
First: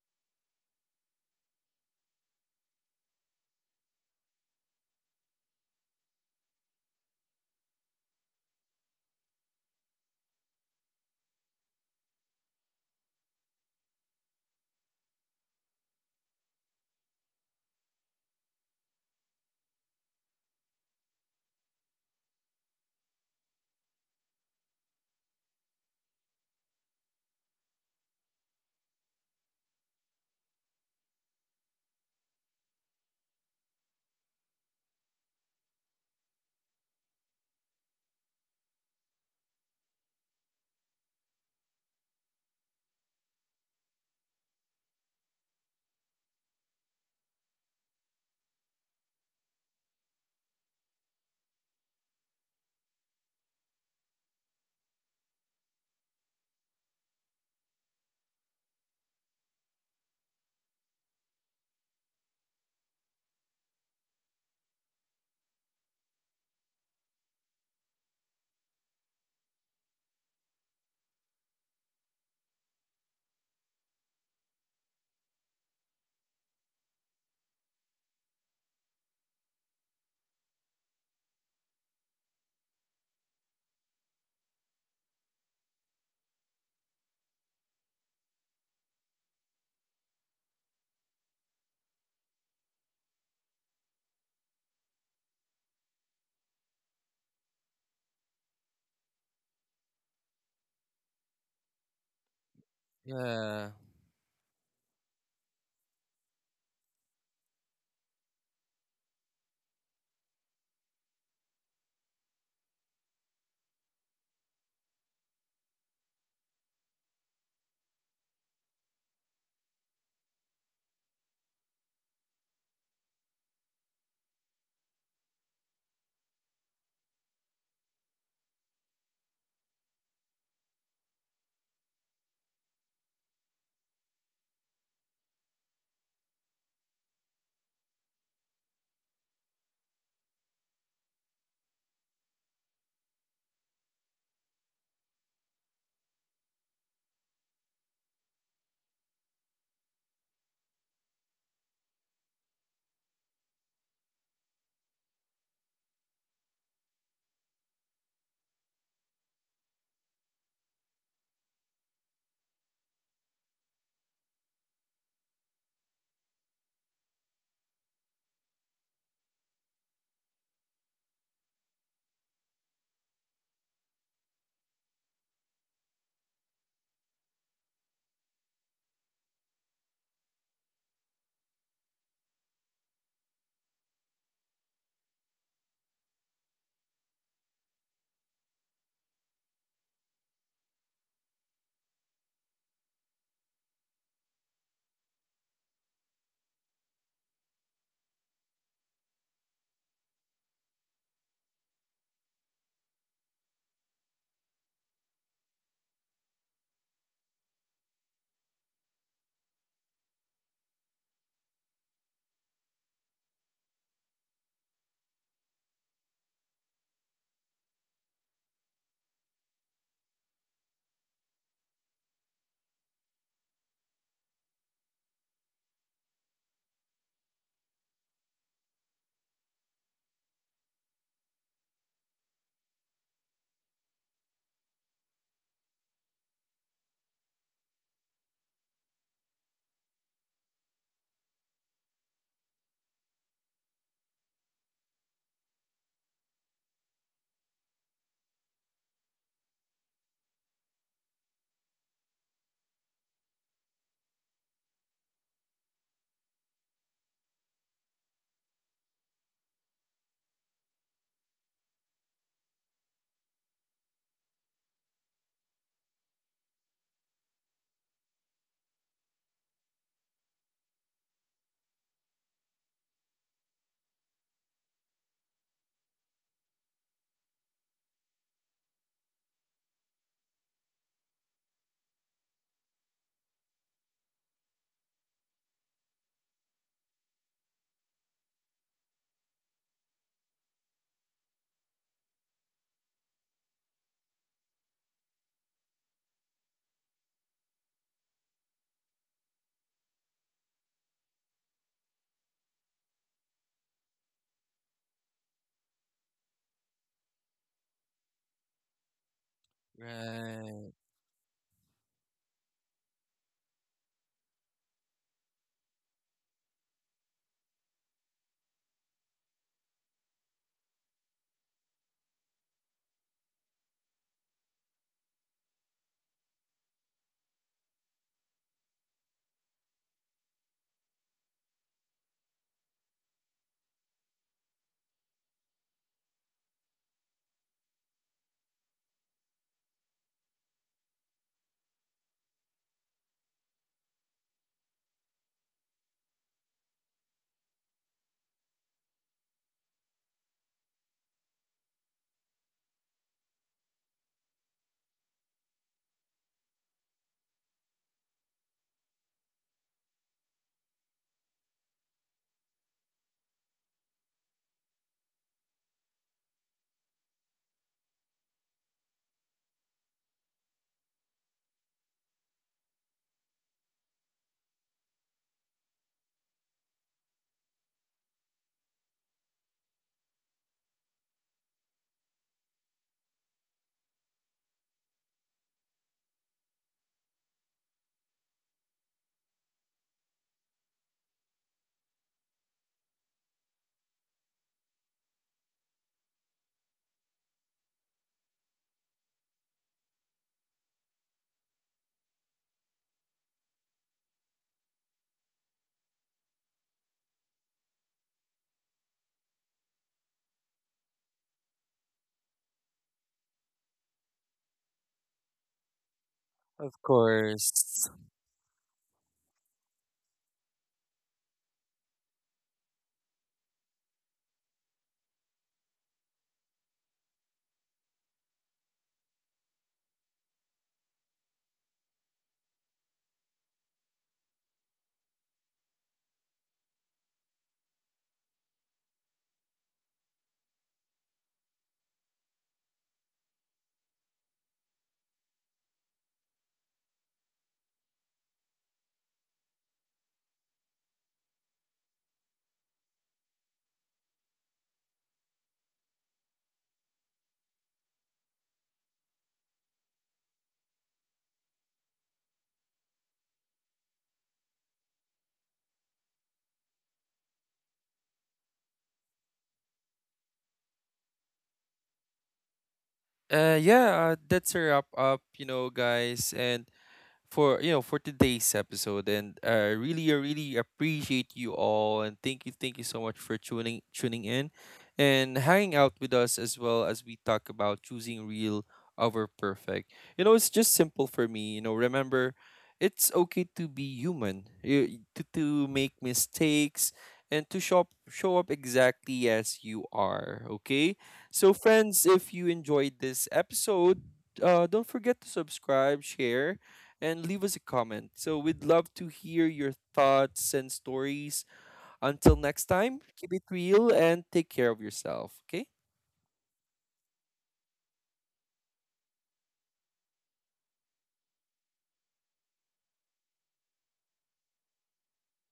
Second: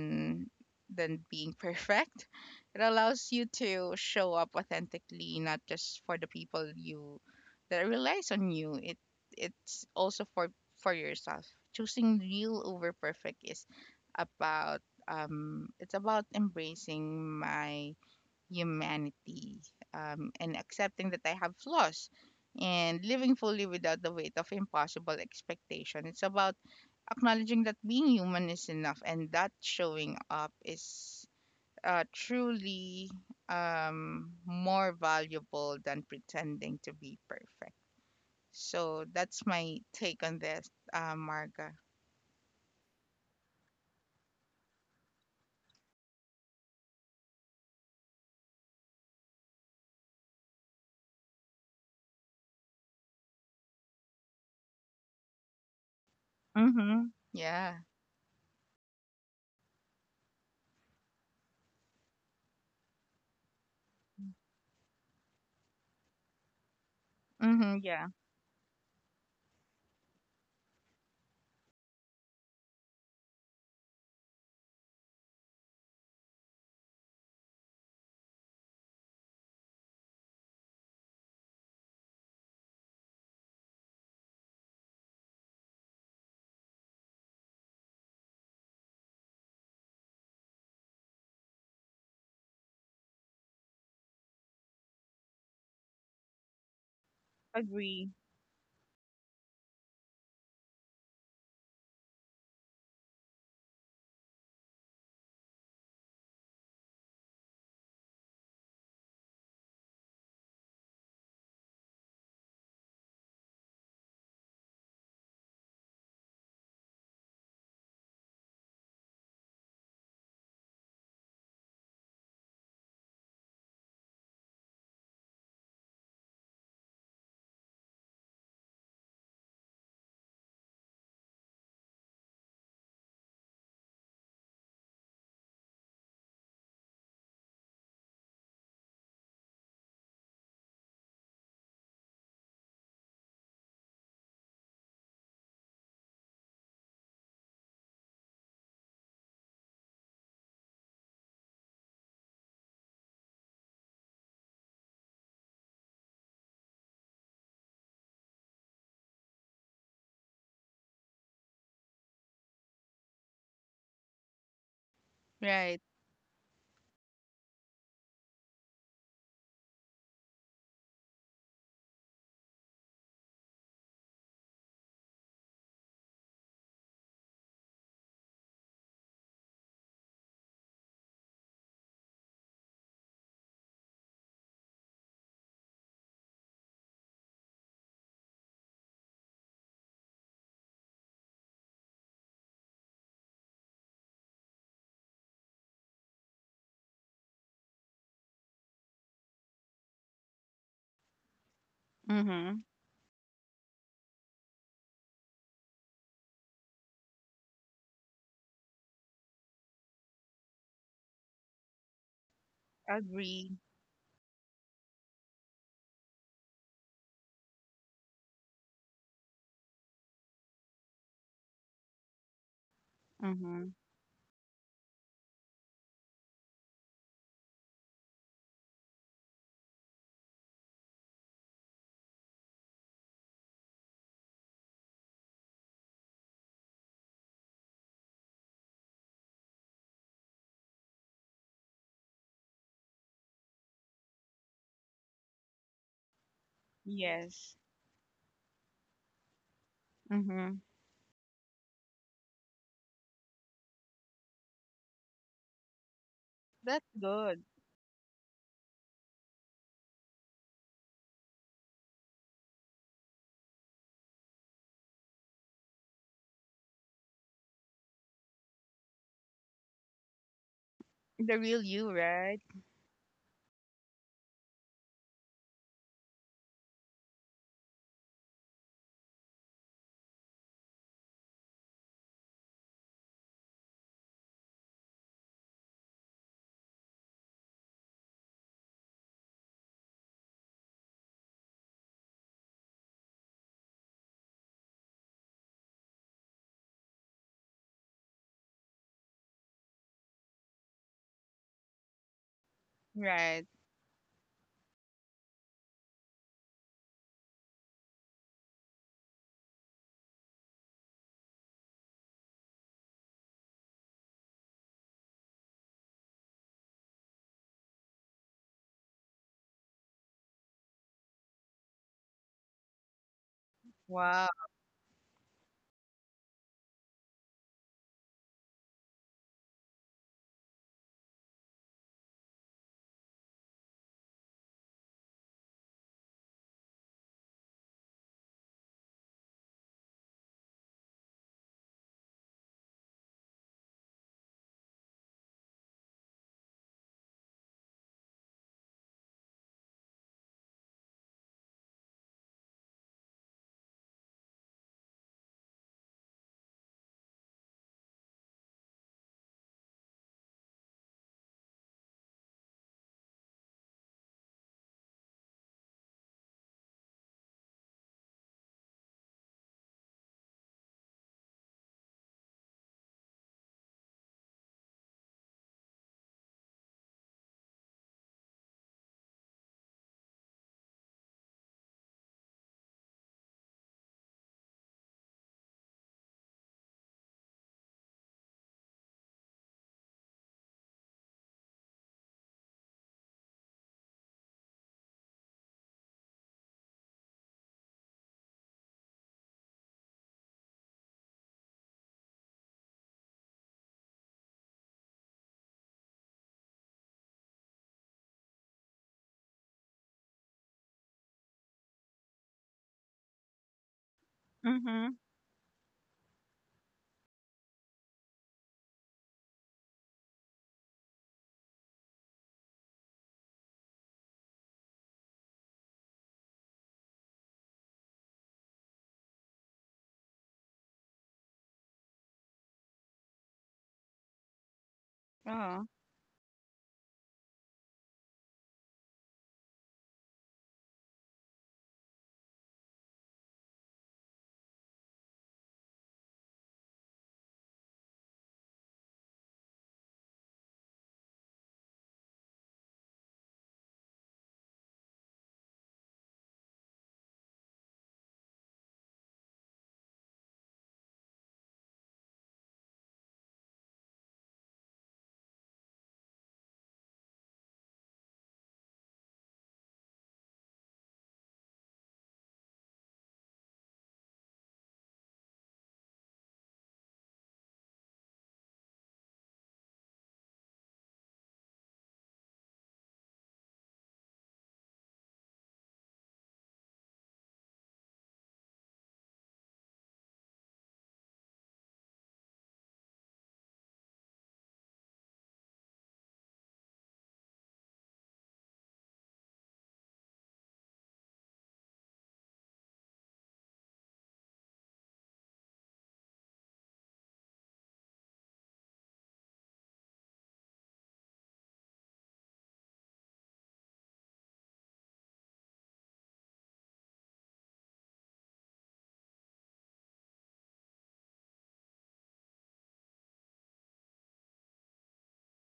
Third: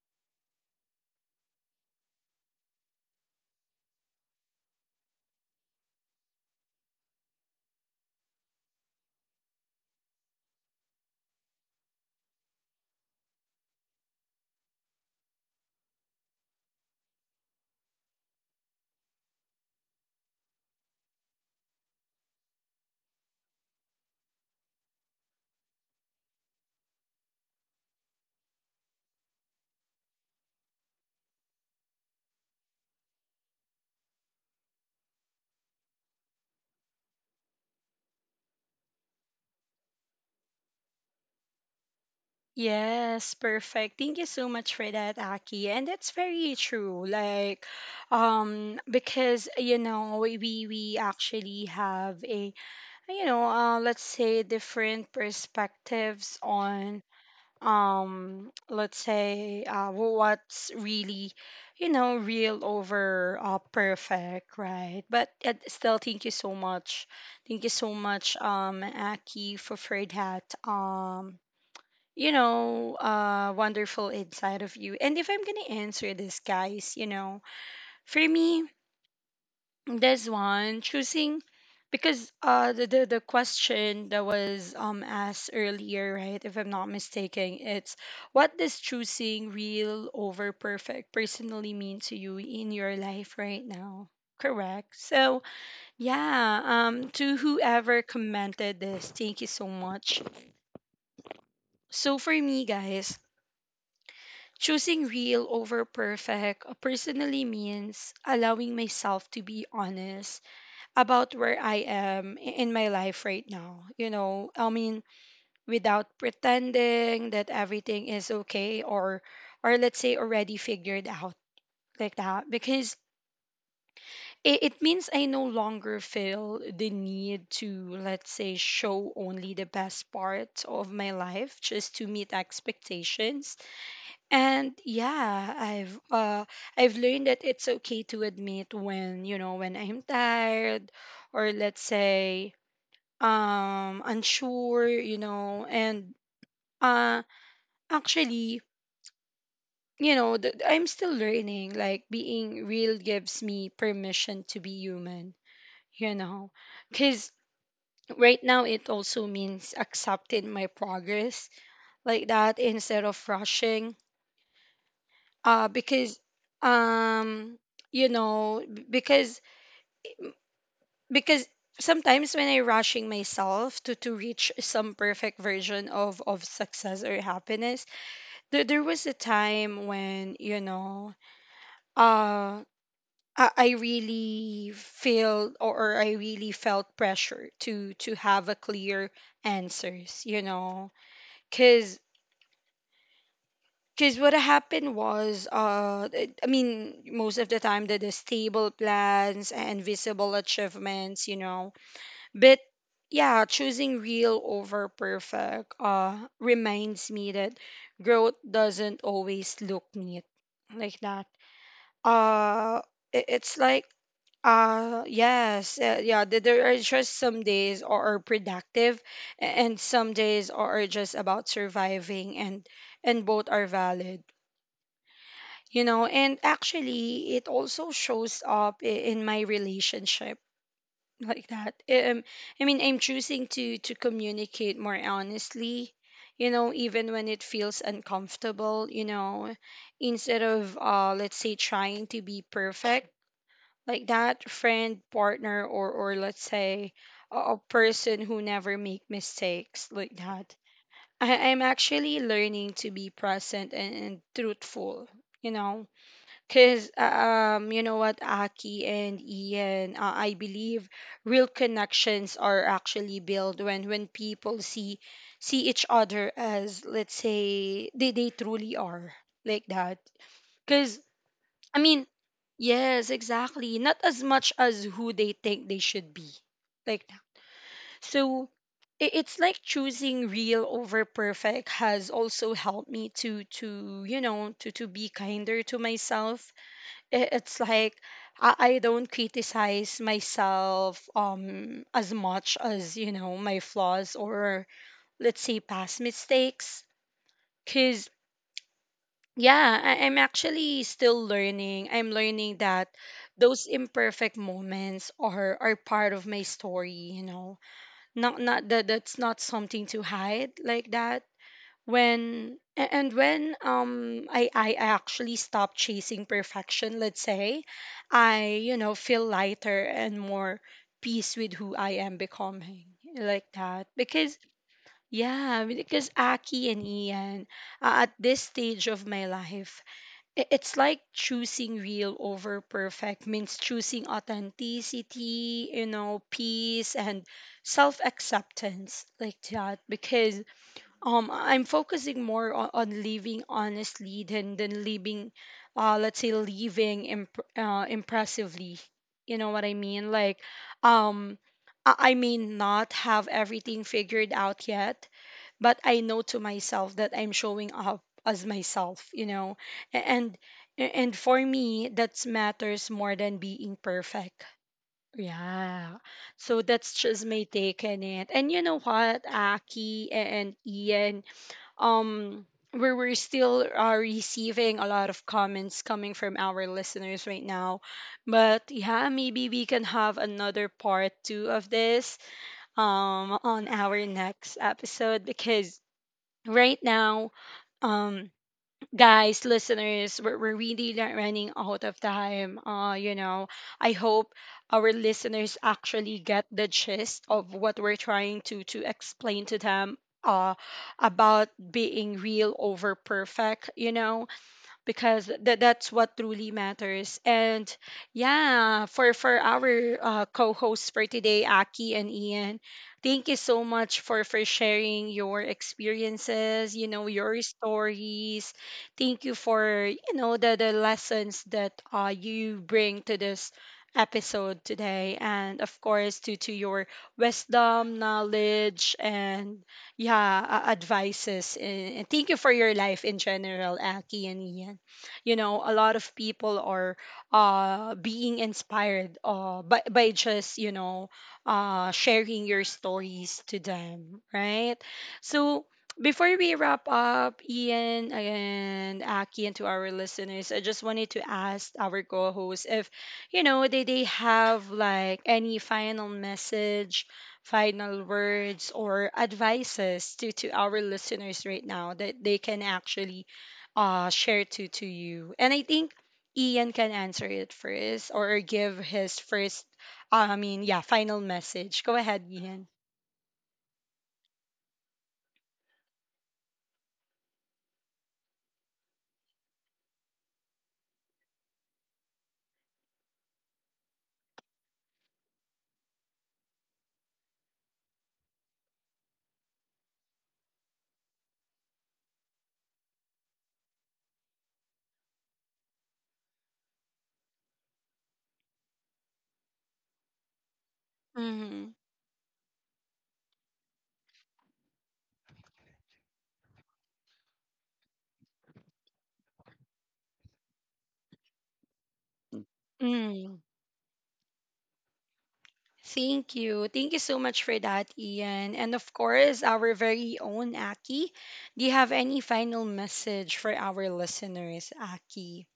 Speaker 3: than being perfect. It allows you to show up authentically, not just for the people you that relies on you. It's also for yourself. Choosing real over perfect is about, it's about embracing my humanity, and accepting that I have flaws and living fully without the weight of impossible expectation. It's about acknowledging that being human is enough and that showing up is truly, more valuable than pretending to be perfect. So that's my take on this, Marga.
Speaker 1: Yes, perfect. Thank you so much for that, Aki. And that's very true. Like because you know, we actually have a you know, let's say different perspectives on
Speaker 3: Mm-hmm. Yeah.
Speaker 1: let's say what's really you know real over perfect, right? But still thank you so much, thank you
Speaker 3: Mm-hmm.
Speaker 1: so
Speaker 3: Yeah.
Speaker 1: much Aki for that, you know wonderful inside of you. And if I'm gonna answer this, guys, you know, for me, this one, choosing, because the question that was asked earlier, right? If I'm not mistaken, it's what does choosing real over perfect personally mean to you in your life right now? Correct. So yeah, to whoever
Speaker 3: Agree.
Speaker 1: commented this, thank you so much. So for me, guys,
Speaker 2: yeah.
Speaker 1: choosing real over perfect personally means allowing myself to be honest about where I am in my life right now. You know, I mean, without pretending that everything is okay or let's say already figured out like that, because it means I no longer feel the need to, let's say, show only the best part of my life just to meet expectations. And yeah, I've learned that it's okay to admit when, you know, when I'm tired or let's say unsure, you know. And uh actually, you know I'm still learning, like being real gives me permission to be human, you know, because right now it also means accepting my progress like that instead of rushing
Speaker 3: Right.
Speaker 1: because um you know b- because sometimes when I rushing myself to reach some perfect version of success or happiness, there was a time when you know uh I really feel or I really felt pressure to have a clear answers, you know. Cuz cuz What happened was I mean most of the time the stable plans and visible achievements, you know. But
Speaker 3: Mm-hmm.
Speaker 1: yeah, choosing real over perfect reminds me that growth doesn't always look neat like that. uh it's
Speaker 3: Agree.
Speaker 1: like yes, yeah, there are just some days are productive and some days are just about surviving, and both
Speaker 3: Mm-hmm.
Speaker 1: are valid, you know. And actually it also shows up in my relationship like that. I mean I'm choosing to communicate more honestly, you know, even when it feels uncomfortable, you know, instead of let's say trying to be perfect like that friend, partner, or let's say a
Speaker 3: Yes.
Speaker 1: person who never make mistakes like that.
Speaker 3: Mm-hmm.
Speaker 1: I'm actually learning to be present and truthful, you know, because
Speaker 3: That's good.
Speaker 1: you know what, Aki and Ian, I believe real connections are actually built when people see see each other as let's say they truly are like that. Cause.
Speaker 3: The real
Speaker 1: I
Speaker 3: you,
Speaker 1: mean,
Speaker 3: right?
Speaker 1: yes, exactly. Not as much as who they think they should be. Like that. So it's like choosing real over perfect has also helped me to you know to be kinder to myself. It's like I don't criticize myself as much as you know my flaws or let's say past mistakes. Cause yeah, I'm actually still learning. I'm learning that
Speaker 3: Right.
Speaker 1: those imperfect moments are part of my story, you know. Not that that's not something to hide
Speaker 2: Right.
Speaker 1: like that. When a- and when I actually stop chasing perfection, let's say, I, you know, feel lighter and more peace with who I am becoming like that.
Speaker 3: Wow.
Speaker 1: Because yeah, because Aki and Ian, at this stage of my life, it's like choosing real over perfect means choosing authenticity, you know, peace and self-acceptance like that. Because I'm focusing more on living honestly than living let's say living impressively, you know what I mean. Um I may not have everything figured out yet, but I know to myself that I'm showing up as myself, you know. A- and and for me, that matters more than being perfect, yeah. So that's just my take on it. And you know what, Aki and Ian, um where we're still receiving a lot of comments coming from our listeners right now. But yeah, maybe we can have another part two of this on our next episode, because right now, um guys, listeners, we're really not running out of time, you know. I hope our listeners actually get the gist of what we're trying to explain to them, uh about being real over perfect, you know. Because that's what truly matters. And yeah, for our co-hosts for today, Aki and Ian, thank you so much for
Speaker 3: Mm-hmm.
Speaker 1: sharing your experiences,
Speaker 2: Of
Speaker 1: you know, your
Speaker 2: course.
Speaker 1: stories. Thank you for, you know, the lessons that you bring to this episode today, and of course to your wisdom, knowledge, and yeah, advices. And thank you for your life in general, Aki and Ian. You know,
Speaker 3: Oh,
Speaker 1: a lot of people are being inspired by just, you know, sharing your stories to them, right? So before we wrap up, Ian and Aki, and to our listeners, I just wanted to ask our co-hosts if, you know, they have like any final message, final words, or advices to our listeners right now that they can actually share to you. And I think Ian can answer it first or give his first, I mean, yeah, final message. Go ahead, Ian.
Speaker 2: Yeah, that's a wrap up, you know, guys. And for you know for today's episode, and really I really appreciate you all, and thank you so much for tuning in and hanging out with us as well, as we talk about choosing real over perfect. It's just simple for me. Remember, it's okay to be human. To to make mistakes, and to show up exactly as you are, okay? So
Speaker 1: Hmm.
Speaker 2: friends, if you enjoyed this episode, don't forget to subscribe, share, and leave us a comment. So we'd love to hear your thoughts and stories. Until next time, keep
Speaker 1: Mm.
Speaker 2: it real and take care of yourself, okay?
Speaker 1: Thank you. Thank you so much for that, Ian. And of course, our very own Aki. Do you have any final message for our listeners, Aki?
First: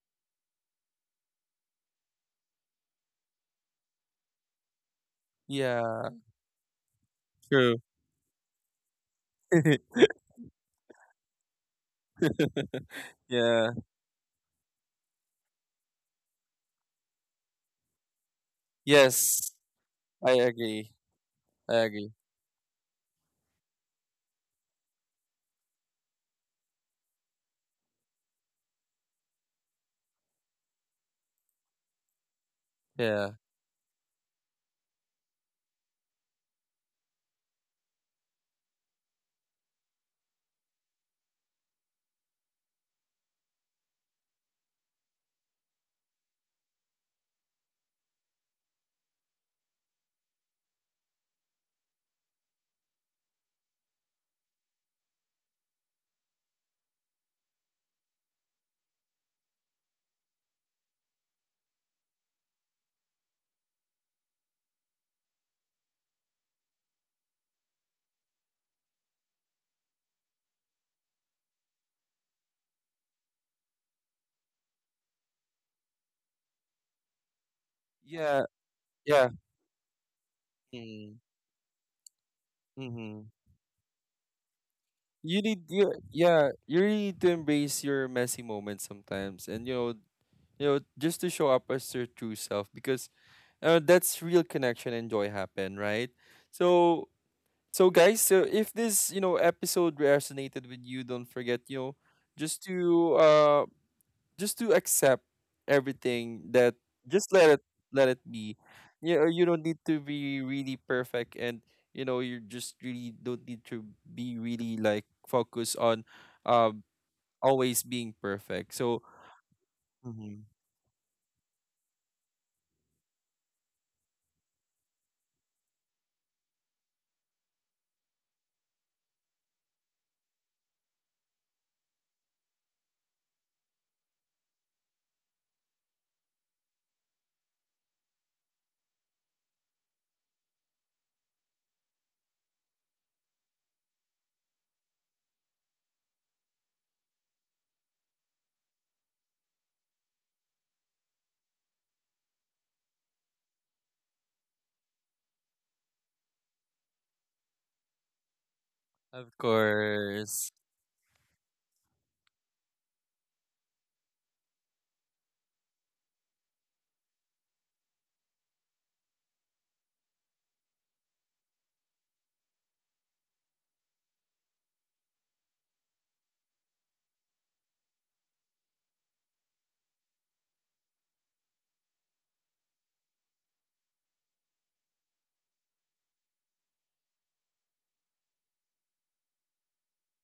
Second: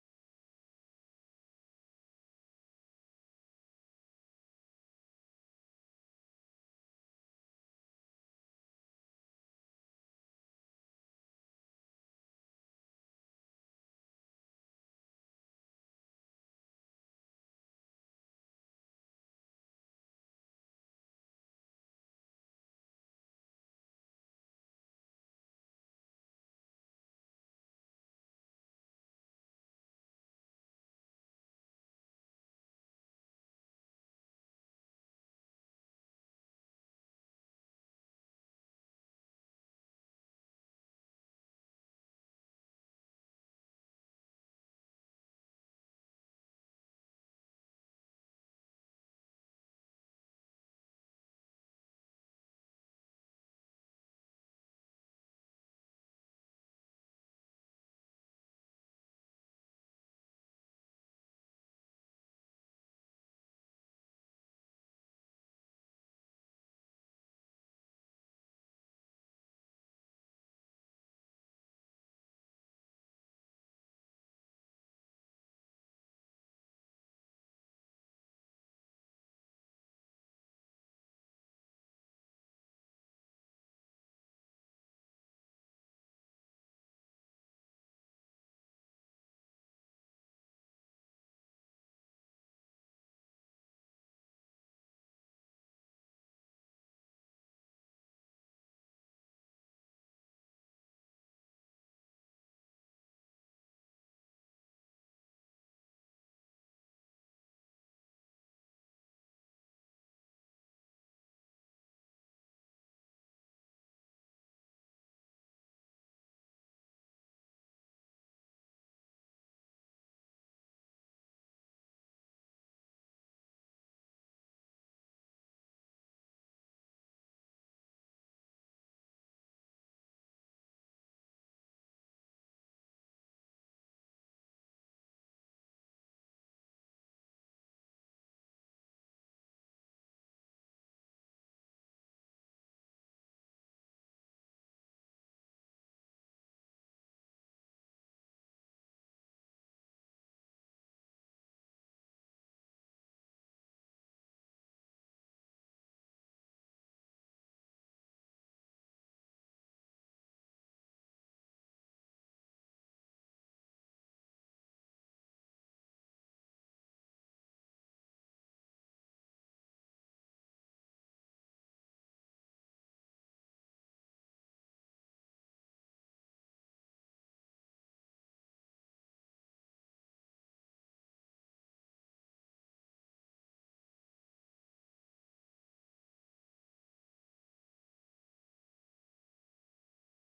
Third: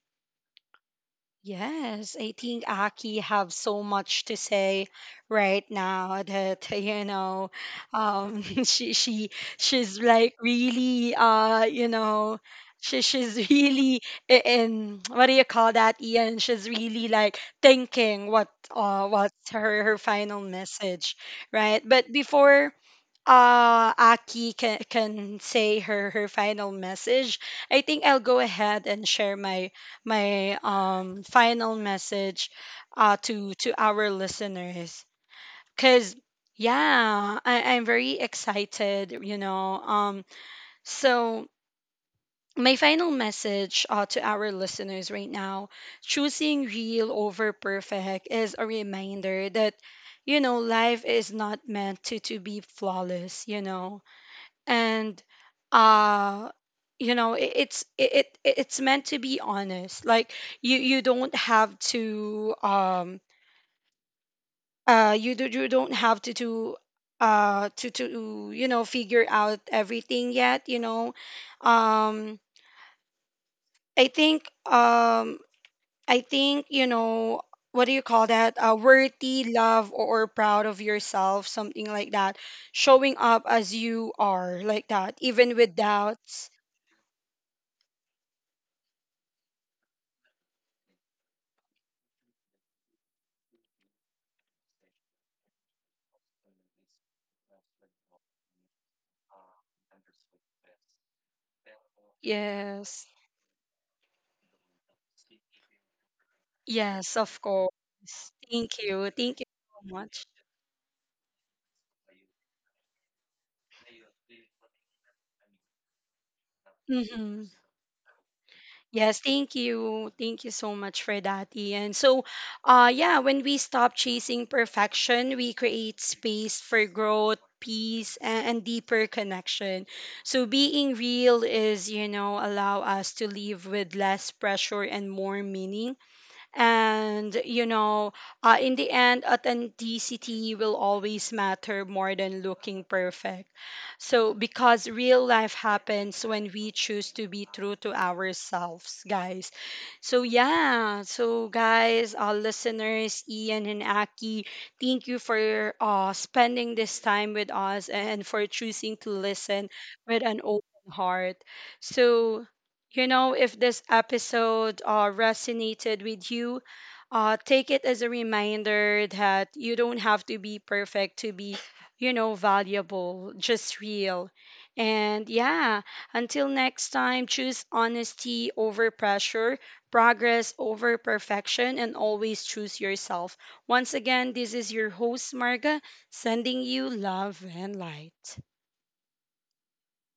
Speaker 1: Yes, I think Aki have so much to say right
Speaker 2: Yeah,
Speaker 1: now that you know,
Speaker 2: true.
Speaker 1: she she's like really, you know, she's
Speaker 2: Yeah.
Speaker 1: really, in what do you call that, Ian? She's really like thinking what, what's
Speaker 2: Yes,
Speaker 1: her her
Speaker 2: I
Speaker 1: final
Speaker 2: agree.
Speaker 1: message,
Speaker 2: I
Speaker 1: right? But
Speaker 2: agree.
Speaker 1: before Aki can say her her final message, I think I'll go ahead and share my my final message
Speaker 2: Yeah.
Speaker 1: to our listeners, cuz yeah, I'm very excited, you know. So my final message, to our listeners right now: choosing real over perfect is a reminder that, you know, life is not meant to be flawless, you know. And uh you know, it's, it it's meant to be honest. Like, you don't have to you do you don't have to do, to, you know, figure out everything yet, you know. Um i think, I think, you know, what do you call
Speaker 2: Yeah.
Speaker 1: that,
Speaker 2: Yeah.
Speaker 1: worthy love or proud of
Speaker 2: Mm-hmm.
Speaker 1: yourself, something like that. Showing up as you are like that, even with
Speaker 2: You,
Speaker 1: doubts.
Speaker 2: yeah, you really need to embrace your messy moments sometimes, and you know, just to show up as your true self, because that's real connection and joy happen, right? So So, guys, so if this, episode resonated with you, don't forget, just
Speaker 1: Yes,
Speaker 2: to uh just to accept everything, that,
Speaker 1: yes,
Speaker 2: just
Speaker 1: of
Speaker 2: let it
Speaker 1: course.
Speaker 2: let it be.
Speaker 1: Thank you.
Speaker 2: You
Speaker 1: Thank
Speaker 2: you
Speaker 1: you
Speaker 2: don't need
Speaker 1: so
Speaker 2: to
Speaker 1: much.
Speaker 2: be really perfect, and you just really don't need to be really, like, focused on um
Speaker 1: Hmm.
Speaker 2: always being perfect. So.
Speaker 1: Yes, thank you. Thank
Speaker 2: Mhm.
Speaker 1: you so much for that, Ian. So, yeah, when we stop chasing perfection, we create space for growth, peace, and deeper connection. So, being real is, you know, allow us to live with less pressure and more meaning. And, you know, in the end, authenticity will always matter more than looking perfect. So, because real life happens when we choose to be true to ourselves, guys. So, yeah. So, guys, our listeners, Ian and Aki, thank you for spending this time with us and for choosing to
Speaker 2: Of
Speaker 1: listen with an
Speaker 2: course.
Speaker 1: open heart. So, you know, if this episode resonated with you, take it as a reminder that you don't have to be perfect to be, you know, valuable, just real. And yeah, until next time, choose honesty over pressure, progress over perfection, and always choose yourself. Once again, this is your host, Marga, sending you love and light.